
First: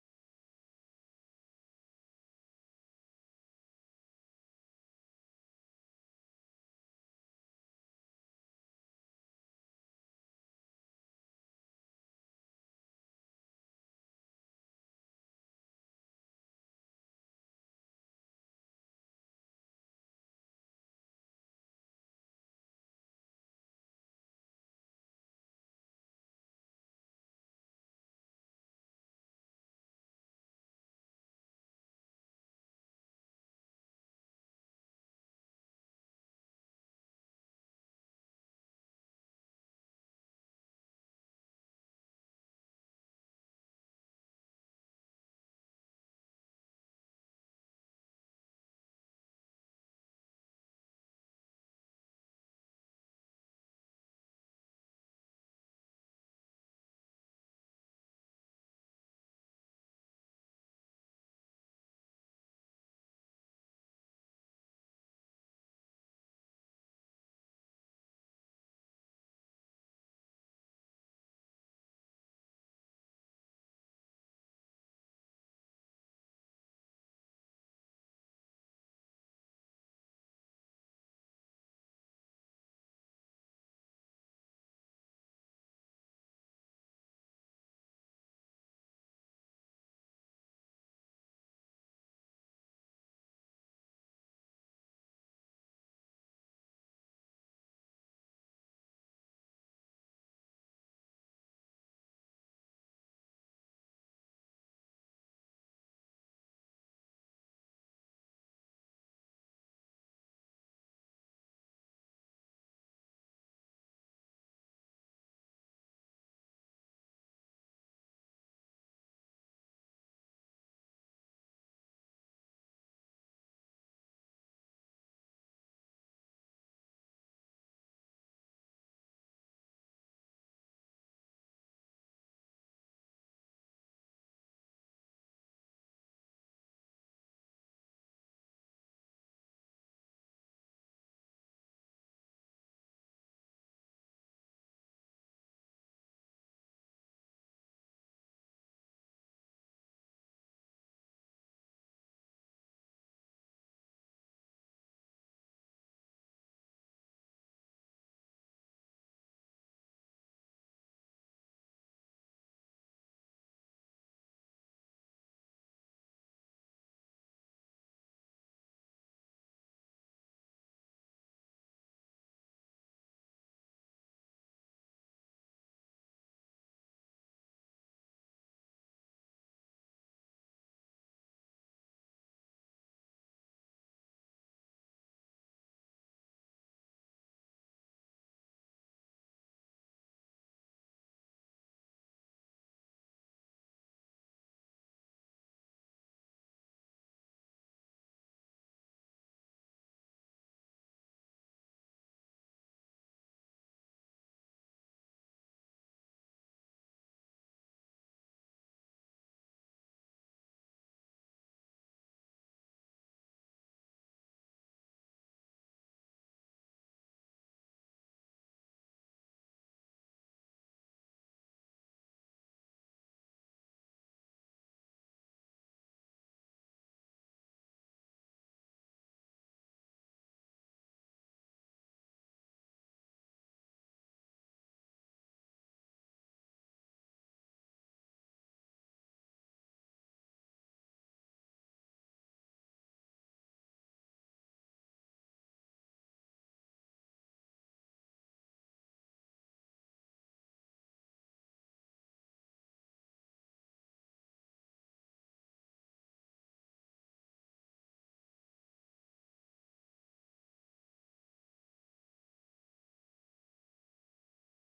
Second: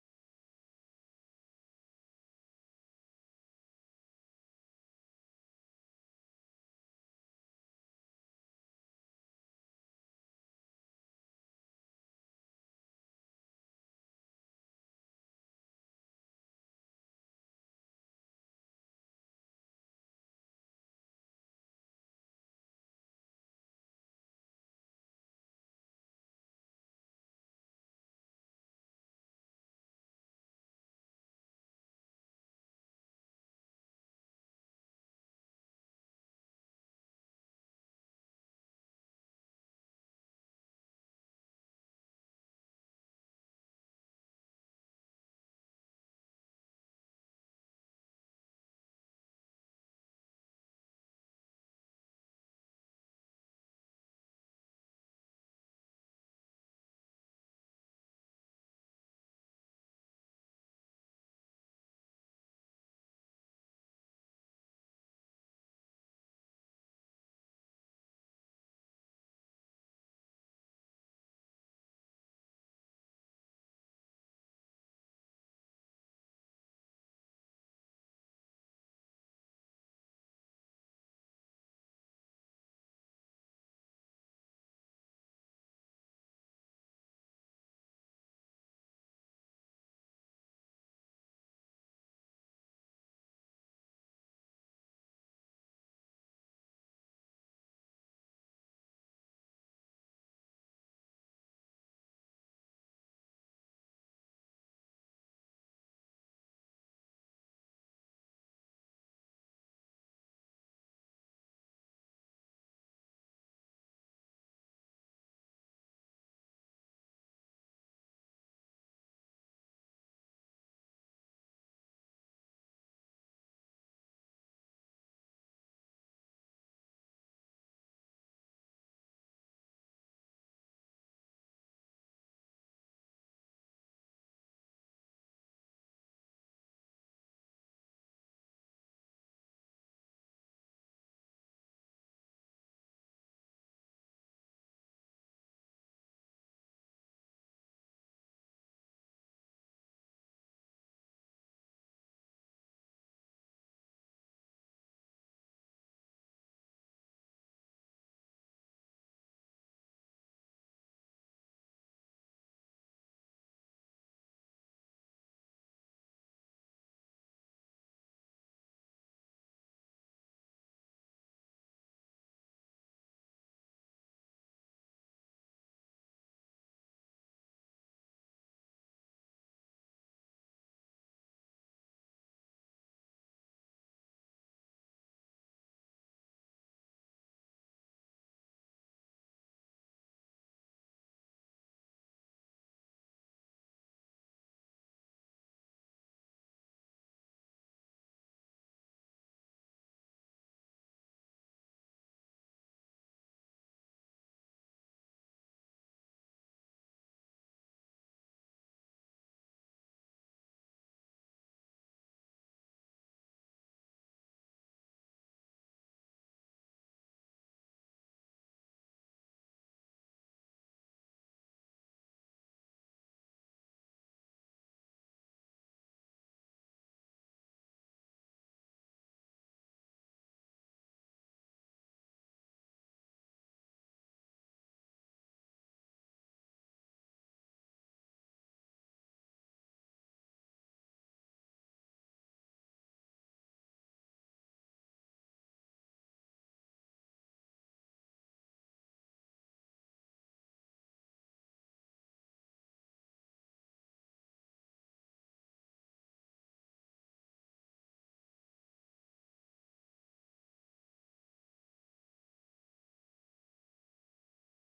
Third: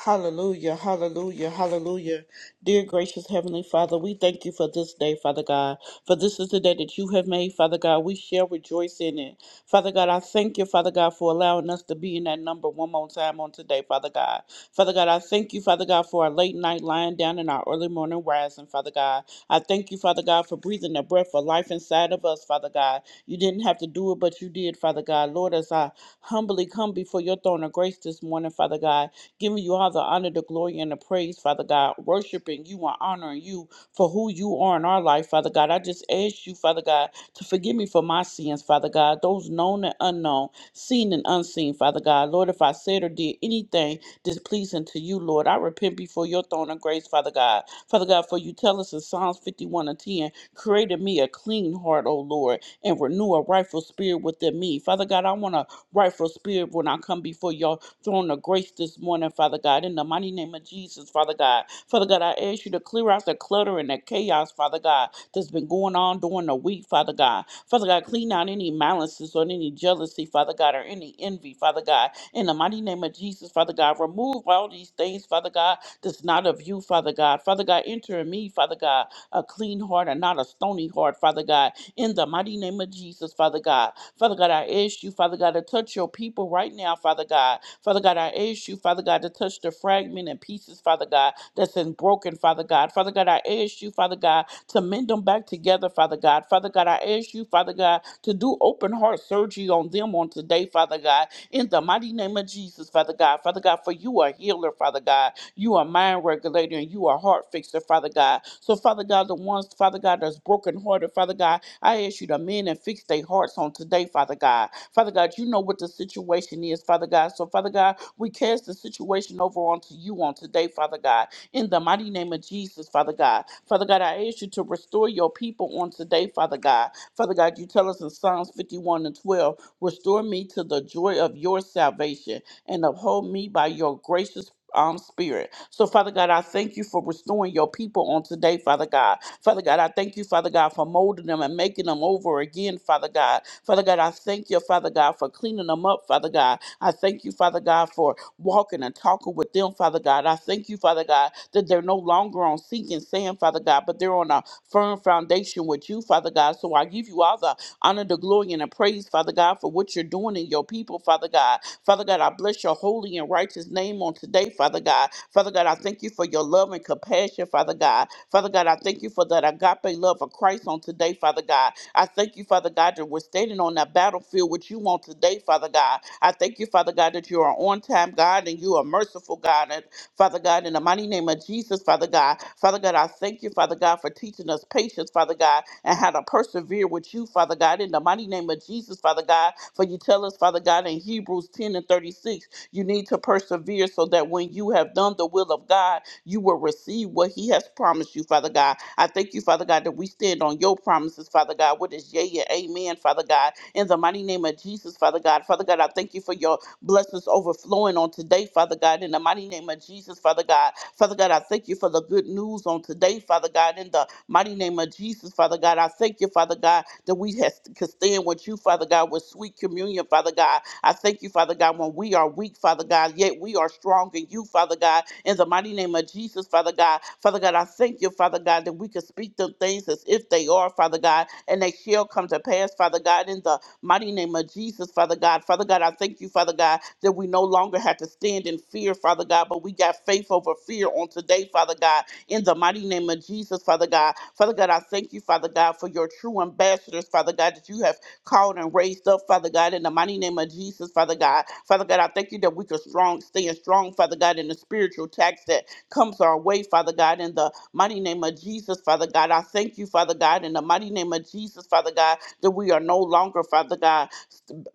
[SPEAKER 1] Hallelujah, hallelujah, hallelujah. Dear gracious Heavenly Father, we thank you for this day, Father God. For this is the day that you have made, Father God. We shall rejoice in it. Father God, I thank you, Father God, for allowing us to be in that number one more time on today, Father God. Father God, I thank you, Father God, for our late night lying down and our early morning rising, Father God. I thank you, Father God, for breathing the breath of life inside of us, Father God. You didn't have to do it, but you did, Father God. Lord, as I humbly come before your throne of grace this morning, Father God, giving you all the honor, the glory, and the praise, Father God, worshiping you and honoring you for who you are in our life, Father God. I just ask you, Father God, to forgive me for my sins, Father God, those known and unknown, seen and unseen, Father God. Lord, if I said or did anything displeasing to you, Lord, I repent before your throne of grace, Father God. Father God, for you tell us in Psalms 51 and 10, created me a clean heart, O Lord, and renew a rightful spirit within me. Father God, I want a rightful spirit when I come before your throne of grace this morning, Father God, in the mighty name of Jesus, Father God. Father God, I ask you to clear out the clutter and the chaos, Father God, that's been going on during the week, Father God. Father God, clean out any malices or any jealousy, Father God, or any envy, Father God. In the mighty name of Jesus, Father God, remove all these things, Father God, that's not of you, Father God. Father God, enter in me, Father God, a clean heart and not a stony heart, Father God. In the mighty name of Jesus, Father God. Father God, I ask you, Father God, to touch your people right now, Father God. Father God, I ask you, Father God, to touch the fragment and pieces, Father God, that's in broken, Father God. Father God, I ask you, Father God, to mend them back together, Father God. Father God, I ask you, Father God, to do open heart surgery on them on today, Father God in the mighty name of Jesus, Father God. Father God, for you are healer, Father God. You are mind regulator and you are heart fixer, Father God. So, Father God, the ones, Father God, that's brokenhearted, Father God, I ask you to mend and fix their hearts on today, Father God. Father God, you know what the situation is, Father God. So, Father God, we cast the situation over onto you on today, Father God. In the mighty name of Jesus, Father God. Father God, I ask you to restore your people on today, Father God. Father God, you tell us in Psalms 51 and 12. Restore me to the joy of your salvation and uphold me by your gracious um, spirit. So, Father God, I thank you for restoring your people on today, Father God. Father God, I thank you, Father God, for molding them and making them over again, Father God. Father God, I thank you, Father God, for cleaning them up, Father God. I thank you, Father God, for walking and talking with them, Father God. I thank you, Father God, that they're no longer on sinking sand, Father God, but they're on a firm foundation with you, Father God. So I give you all the honor, the glory, and the praise, Father God, for what you're doing in your people, Father God. Father God, I bless your holy and righteous name on today, Father God. Father God, I thank you for your love and compassion, Father God. Father God, I thank you for that agape love of Christ on today, Father God. I thank you, Father God, that we're standing on that battlefield with you on today, Father God. I thank you, Father God, that you are on time, God, and you are merciful, God. and Father God, in the mighty name of Jesus, Father God. Father God, I thank you, Father God, for teaching us patience, Father God, and how to persevere with you, Father God, in the mighty name of Jesus, Father God. For you tell us, Father God, in Hebrews 10 and 36, you need to persevere so that when you have done the will of God, you will receive what he has promised you, Father God. I thank you, Father God, that we stand on your promises, Father God, what is yea and amen, Father God. In the mighty name of Jesus, Father God. Father God, I thank you for your blessings overflowing on today, Father God, in the mighty name of Jesus, Father God. Father God, I thank you for the good news on today, Father God, in the mighty name of Jesus, Father God. I thank you, Father God, that we has, can stand with you, Father God, with sweet communion, Father God. I thank you, Father God, when we are weak, Father God, yet we are strong in you, Father God, in the mighty name of Jesus, Father God. Father God, Father God, I thank you, Father God, that we can speak them things as if they are, Father God, and they shall come to pass, Father God, in the mighty name of Jesus, Father God. Father God, I thank you, Father God, that we no longer have to stand in fear, Father God, but we got faith over fear on today, Father God, in the mighty name of Jesus, Father God. Father God, I thank you, Father God, for your true ambassadors, Father God, that you have called and raised up, Father God, in the mighty name of Jesus, Father God. Father God, I thank you that we can strong, stand strong, Father God, in the spiritual attacks that comes our way, Father God, in the mighty name of Jesus, Father God. I thank you, Father God, in the mighty name of Jesus, Father God, that we are no longer, Father God,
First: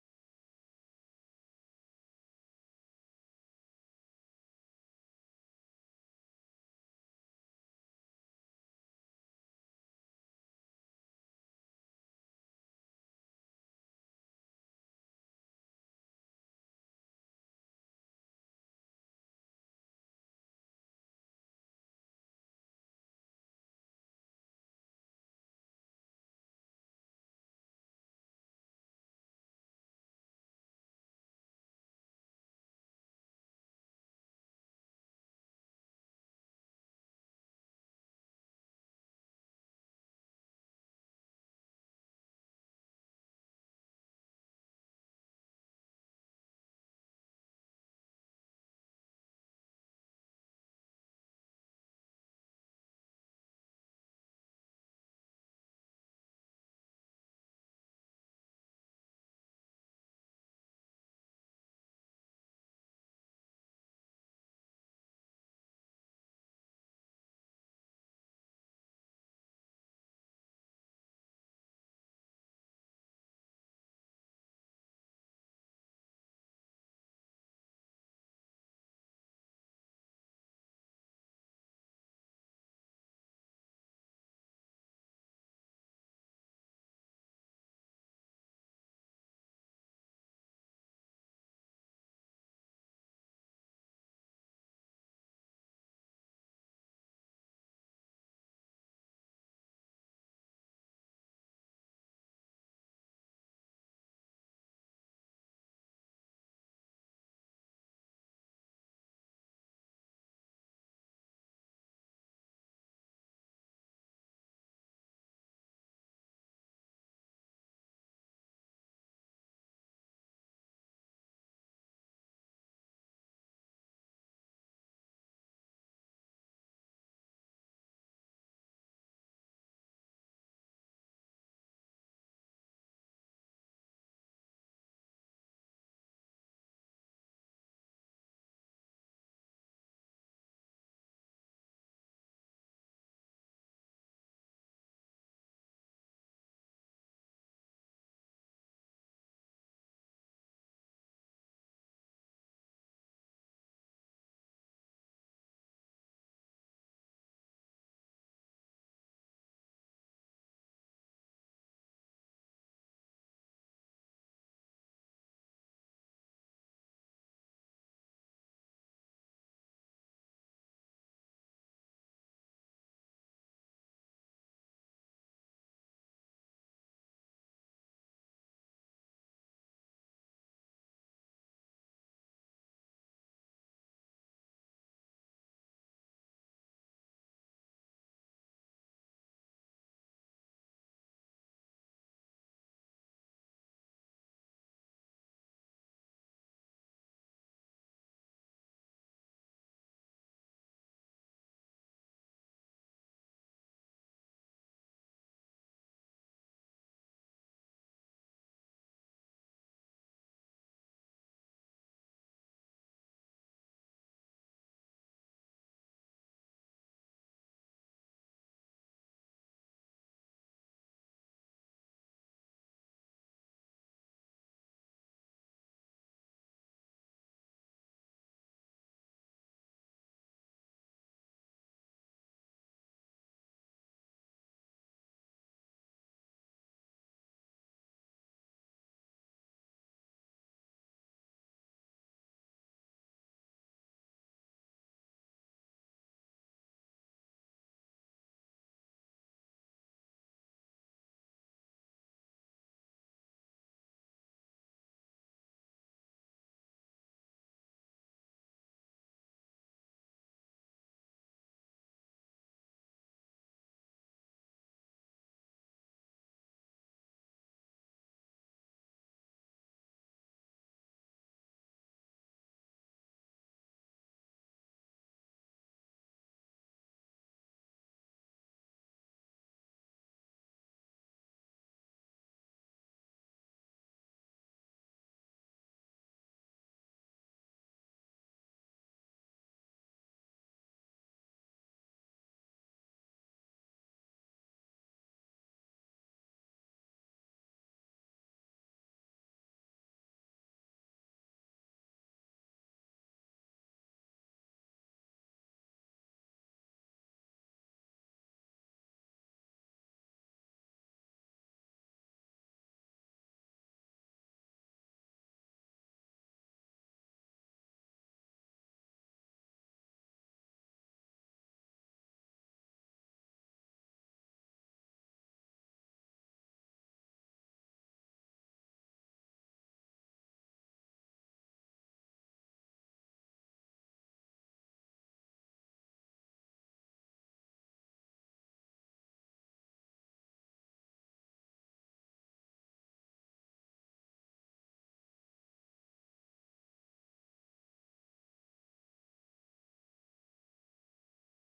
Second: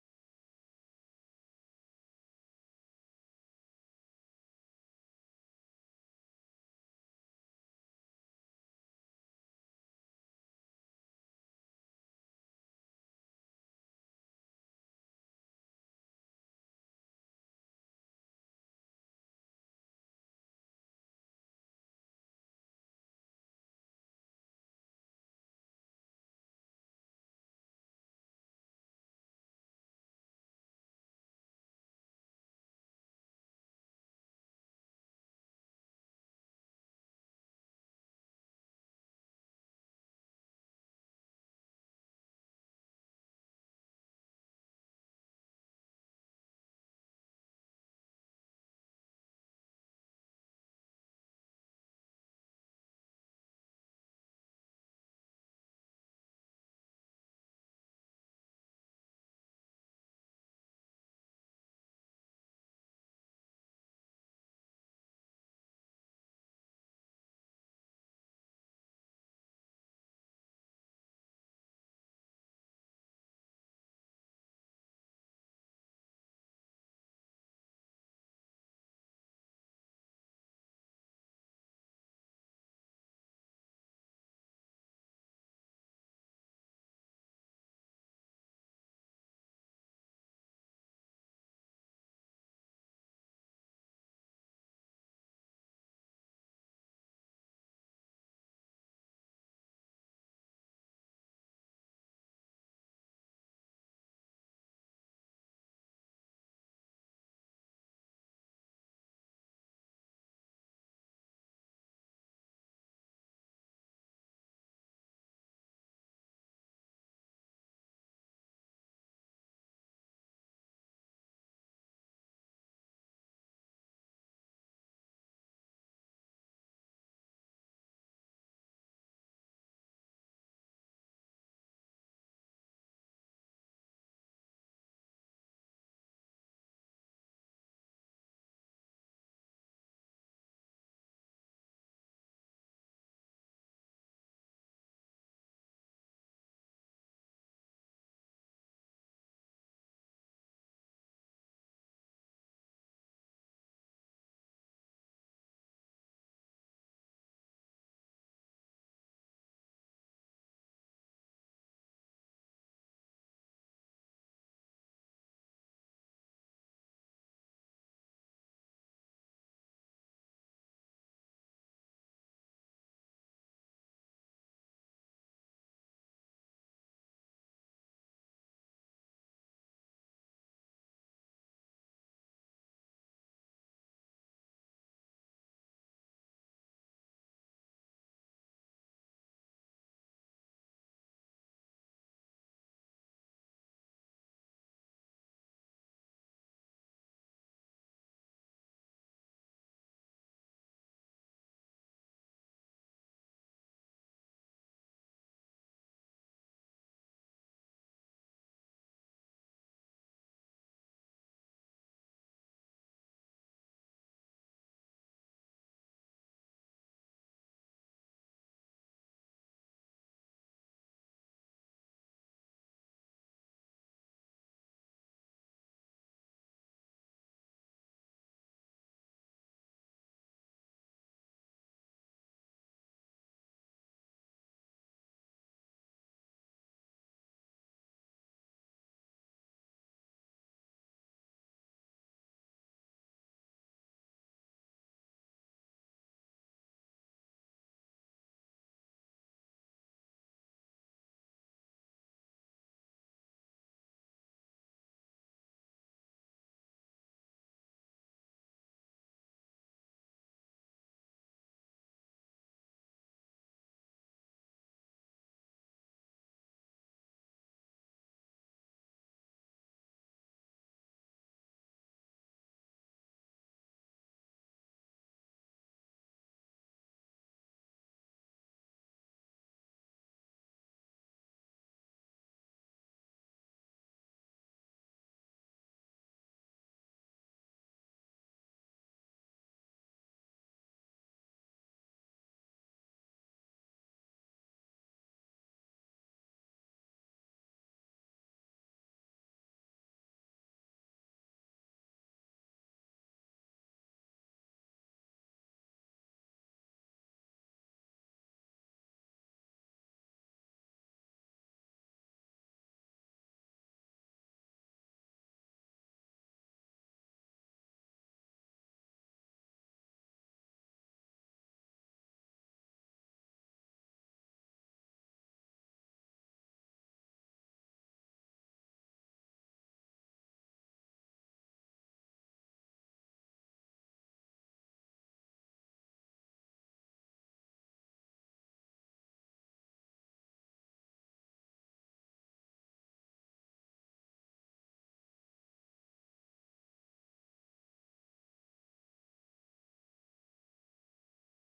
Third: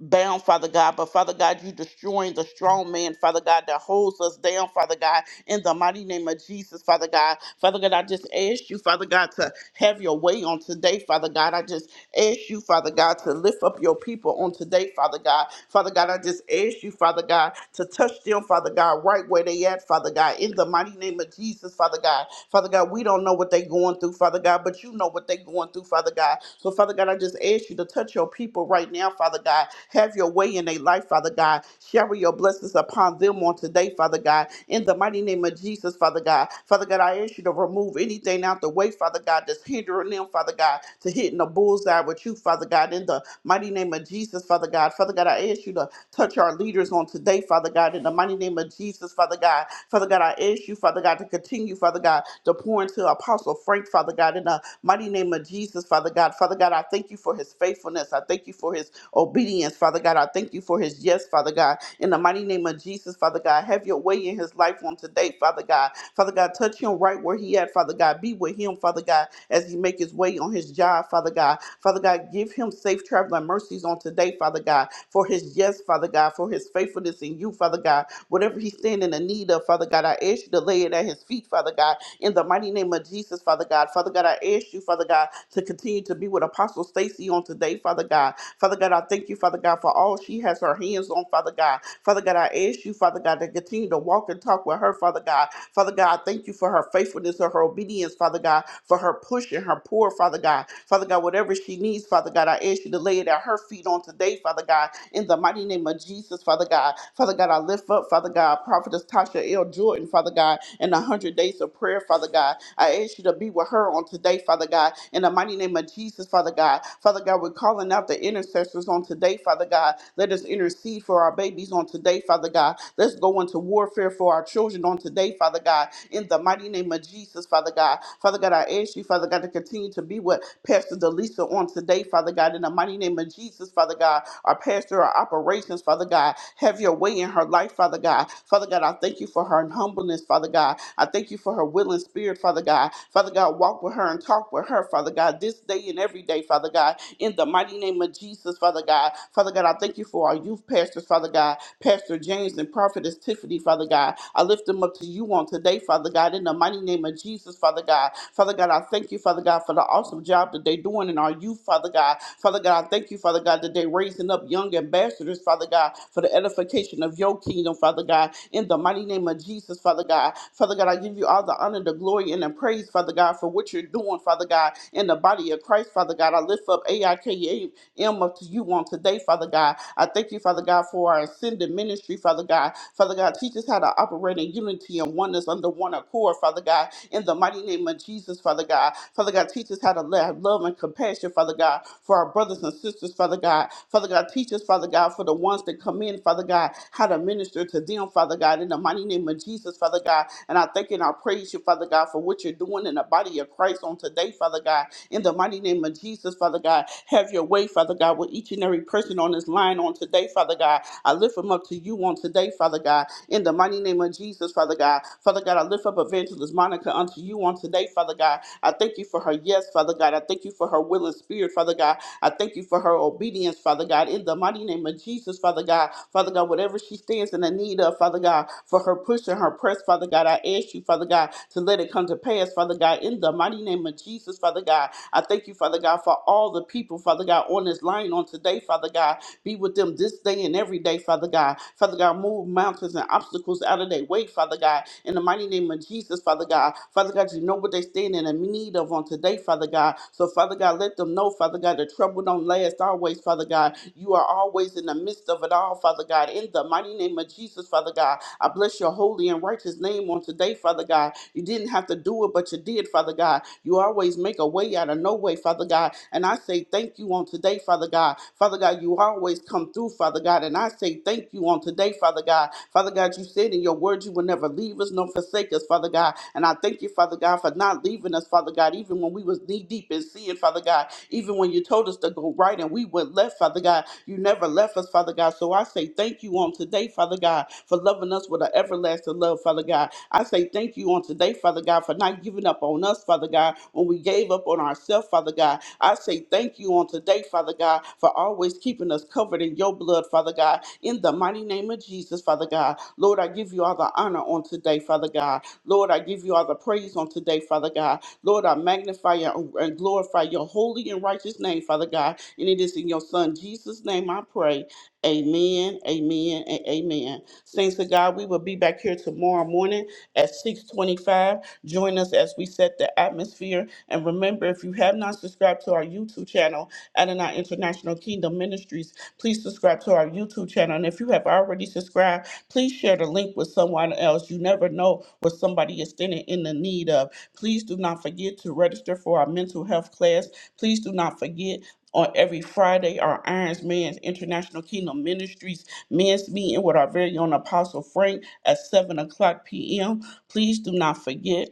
[SPEAKER 1] bound, Father God. But Father God, you destroying the strong man, Father God, that holds us down, Father God, in the mighty name of Jesus, Father God. Father God, I just ask you, Father God, to have your way on today, Father God. I just ask you, Father God, God, to lift up your people on today, Father God. Father God, I just ask you, Father God, to touch them, Father God, right where they at, Father God, in the mighty name of Jesus, Father God. Father God, we don't know what they going through, Father God, but you know what they going through, Father God. So, Father God, I just ask you to touch your people right now, Father God. Have your way in their life, Father God. Shower your blessings upon them on today, Father God. In the mighty name of Jesus, Father God. Father God, I ask you to remove anything out the way, Father God, that's hindering them, Father God, to hitting the bullseye with you, Father God. In the the mighty name of Jesus, Father God. Father God, I ask you to touch our leaders on today, Father God, in the mighty name of Jesus, Father God. Father God, I ask you, Father God, to continue, Father God, to pour into Apostle Frank, Father God, in the mighty name of Jesus, Father God. Father God, I thank you for his faithfulness. I thank you for his obedience, Father God. I thank you for his yes, Father God. In the mighty name of Jesus, Father God, have your way in his life on today, Father God. Father God, touch him right where he at, Father God. Be with him, Father God, as he make his way on his job, Father God. Father God, give him safe traveling mercies on today, Father God, for his yes, Father God, for his faithfulness in you, Father God. Whatever he's standing in need of, Father God, I ask you to lay it at his feet, Father God, in the mighty name of Jesus, Father God. Father God, I ask you, Father God, to continue to be with Apostle Stacy on today, Father God. Father God, I thank you, Father God, for all she has her hands on, Father God. Father God, I ask you, Father God, to continue to walk and talk with her, Father God. Father God, I thank you for her faithfulness and her obedience, Father God, for her push and her pour, Father God. Father God, whatever she needs, Father God, I ask ask you to lay it at her feet on today, Father God, in the mighty name of Jesus, Father God. Father God, I lift up, Father God, Prophetess Tasha L. Jordan, Father God, in the 100 days of prayer, Father God. I ask you to be with her on today, Father God, in the mighty name of Jesus, Father God. Father God, we're calling out the intercessors on today, Father God. Let us intercede for our babies on today, Father God. Let's go into warfare for our children on today, Father God, in the mighty name of Jesus, Father God. Father God, I ask you, Father God, to continue to be with Pastor Delisa on today, Father God. God, in the mighty name of Jesus, Father God, our pastor, our operations, Father God. Have your way in her life, Father God. Father God, I thank you for her humbleness, Father God. I thank you for her willing spirit, Father God. Father God, walk with her and talk with her, Father God, this day and every day, Father God, in the mighty name of Jesus, Father God. Father God, I thank you for our youth pastors, Father God, Pastor James and Prophetess Tiffany, Father God. I lift them up to you on today, Father God, in the mighty name of Jesus, Father God. Father God, I thank you, Father God, for the awesome job that they're doing in our youth, Father God. Father God, I thank you, Father God, that they're raising up young ambassadors, Father God, for the edification of your kingdom, Father God, in the mighty name of Jesus, Father God. Father God, I give you all the honor, the glory, and the praise, Father God, for what you're doing, Father God, in the body of Christ, Father God. I lift up A I K A M up to you on today, Father God. I thank you, Father God, for our ascended ministry, Father God. Father God, teach us how to operate in unity and oneness under one accord, Father God, in the mighty name of Jesus, Father God. Father God, teach us how to have love and compassion, Father God, for our brothers and sisters, Father God. Father God, teach us, Father God, for the ones that come in, Father God, how to minister to them, Father God, in the mighty name of Jesus, Father God. And I thank and I praise you, Father God, for what you're doing in the body of Christ on today, Father God. In the mighty name of Jesus, Father God, have your way, Father God, with each and every person on this line on today, Father God. I lift them up to you on today, Father God. In the mighty name of Jesus, Father God. Father God, I lift up Evangelist Monica unto you on today, Father God. I thank you for her yes, Father God. I thank you for her willing spirit, Father God. I thank you for her obedience, Father God, in the mighty name of Jesus, Father God. Father God, whatever she stands in the need of, Father God, for her push and her press, Father God, I ask you, Father God, to let it come to pass, Father God, in the mighty name of Jesus, Father God. I thank you, Father God, for all the people, Father God, on this line on today, Father God. Be with them this day and every day, Father God. Father God, move mountains and obstacles out of their way, Father God God. In the mighty name of Jesus, Father God. Father God, you know what they stand in need of on today, Father God. So, Father God, let them know, Father God, that trouble don't last always, Father God. You are always in the midst of it all, Father God. In the mighty name of Jesus, Father God. I bless your holy and righteous name on today, Father God. You didn't have to do it, but you did, Father God. You always make a way out of no way, Father God. And I say thank you on today today, Father God. Father God, you always come through, Father God, and I say thank you on today, Father God. Father God, you said in your word you will never leave us nor forsake us, Father God, and I thank you, Father God, for not leaving us, Father God, even when we was knee deep in sin, Father God, even when you told us to go right and we went left, Father God, you never left us, Father God. So I say thank you on today, Father God, for loving us with an everlasting love, Father God. I say thank you on today, Father God, for not giving up on us, Father God, when we gave up on ourselves, Father God. I say thank you on today, Father God, for always keeping us covered in your blood, Father God, in the mighty name of Jesus, Father God. Lord, I give you all the honor on today, Father God. Lord, I give you all the praise on today, Father God. Lord, I magnify and and glorify your holy and righteous name, Father God. And it is in your Son, Jesus' name, I pray. Amen, amen, and amen. Saints of God, we will be back here tomorrow morning at 625. Join us as we set the atmosphere. And remember, if you have not subscribed to our YouTube channel, Adonai International Kingdom Ministries, please subscribe to our YouTube channel. And if you have already subscribed, please share the link with someone else. You never know what somebody is standing in the need of. Please do not forget to register for our mental health class. Please do not forget on every Friday, our Irons Man's International Kingdom Ministries men's meeting with our very own Apostle Frank at 7 o'clock p.m. Please do not forget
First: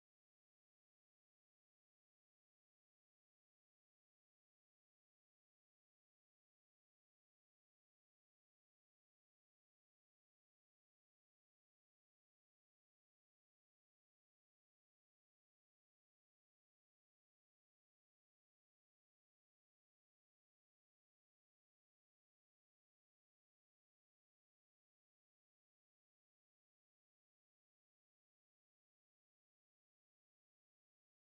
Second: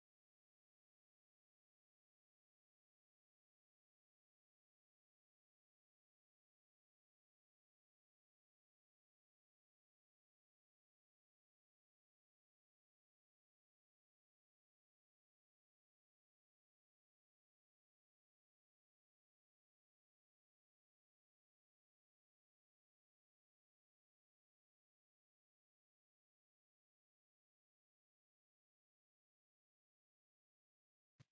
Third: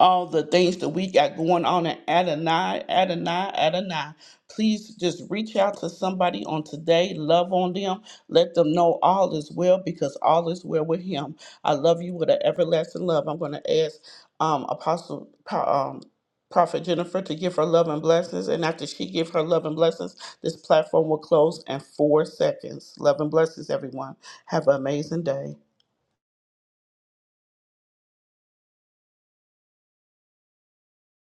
[SPEAKER 1] all the things that we got going on at Adonai, Adonai, Adonai. Please just reach out to somebody on today. Love on them. Let them know all is well because all is well with Him. I love you with an everlasting love. I'm going to ask um, Apostle. Um, Prophet Jennifer to give her love and blessings, and after she give her love and blessings, this platform will close in four seconds. Love and blessings, everyone. Have an amazing day.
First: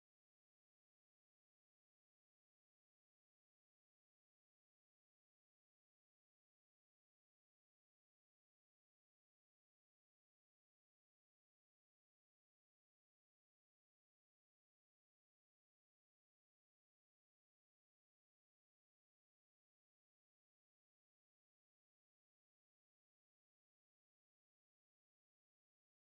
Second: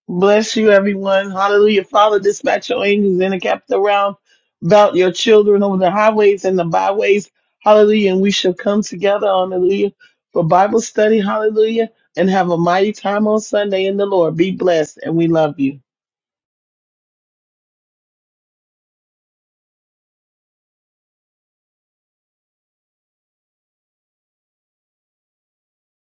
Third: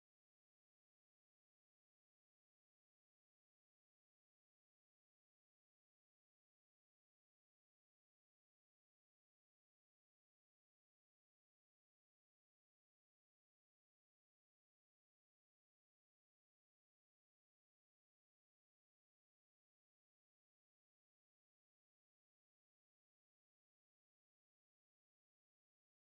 [SPEAKER 3] Bless you, everyone. Hallelujah. Father, dispatch your angels in the capital realm about your children over the highways and the byways. Hallelujah. And we shall come together, hallelujah, for Bible study. Hallelujah. And have a mighty time on Sunday in the Lord. Be blessed. And we love you.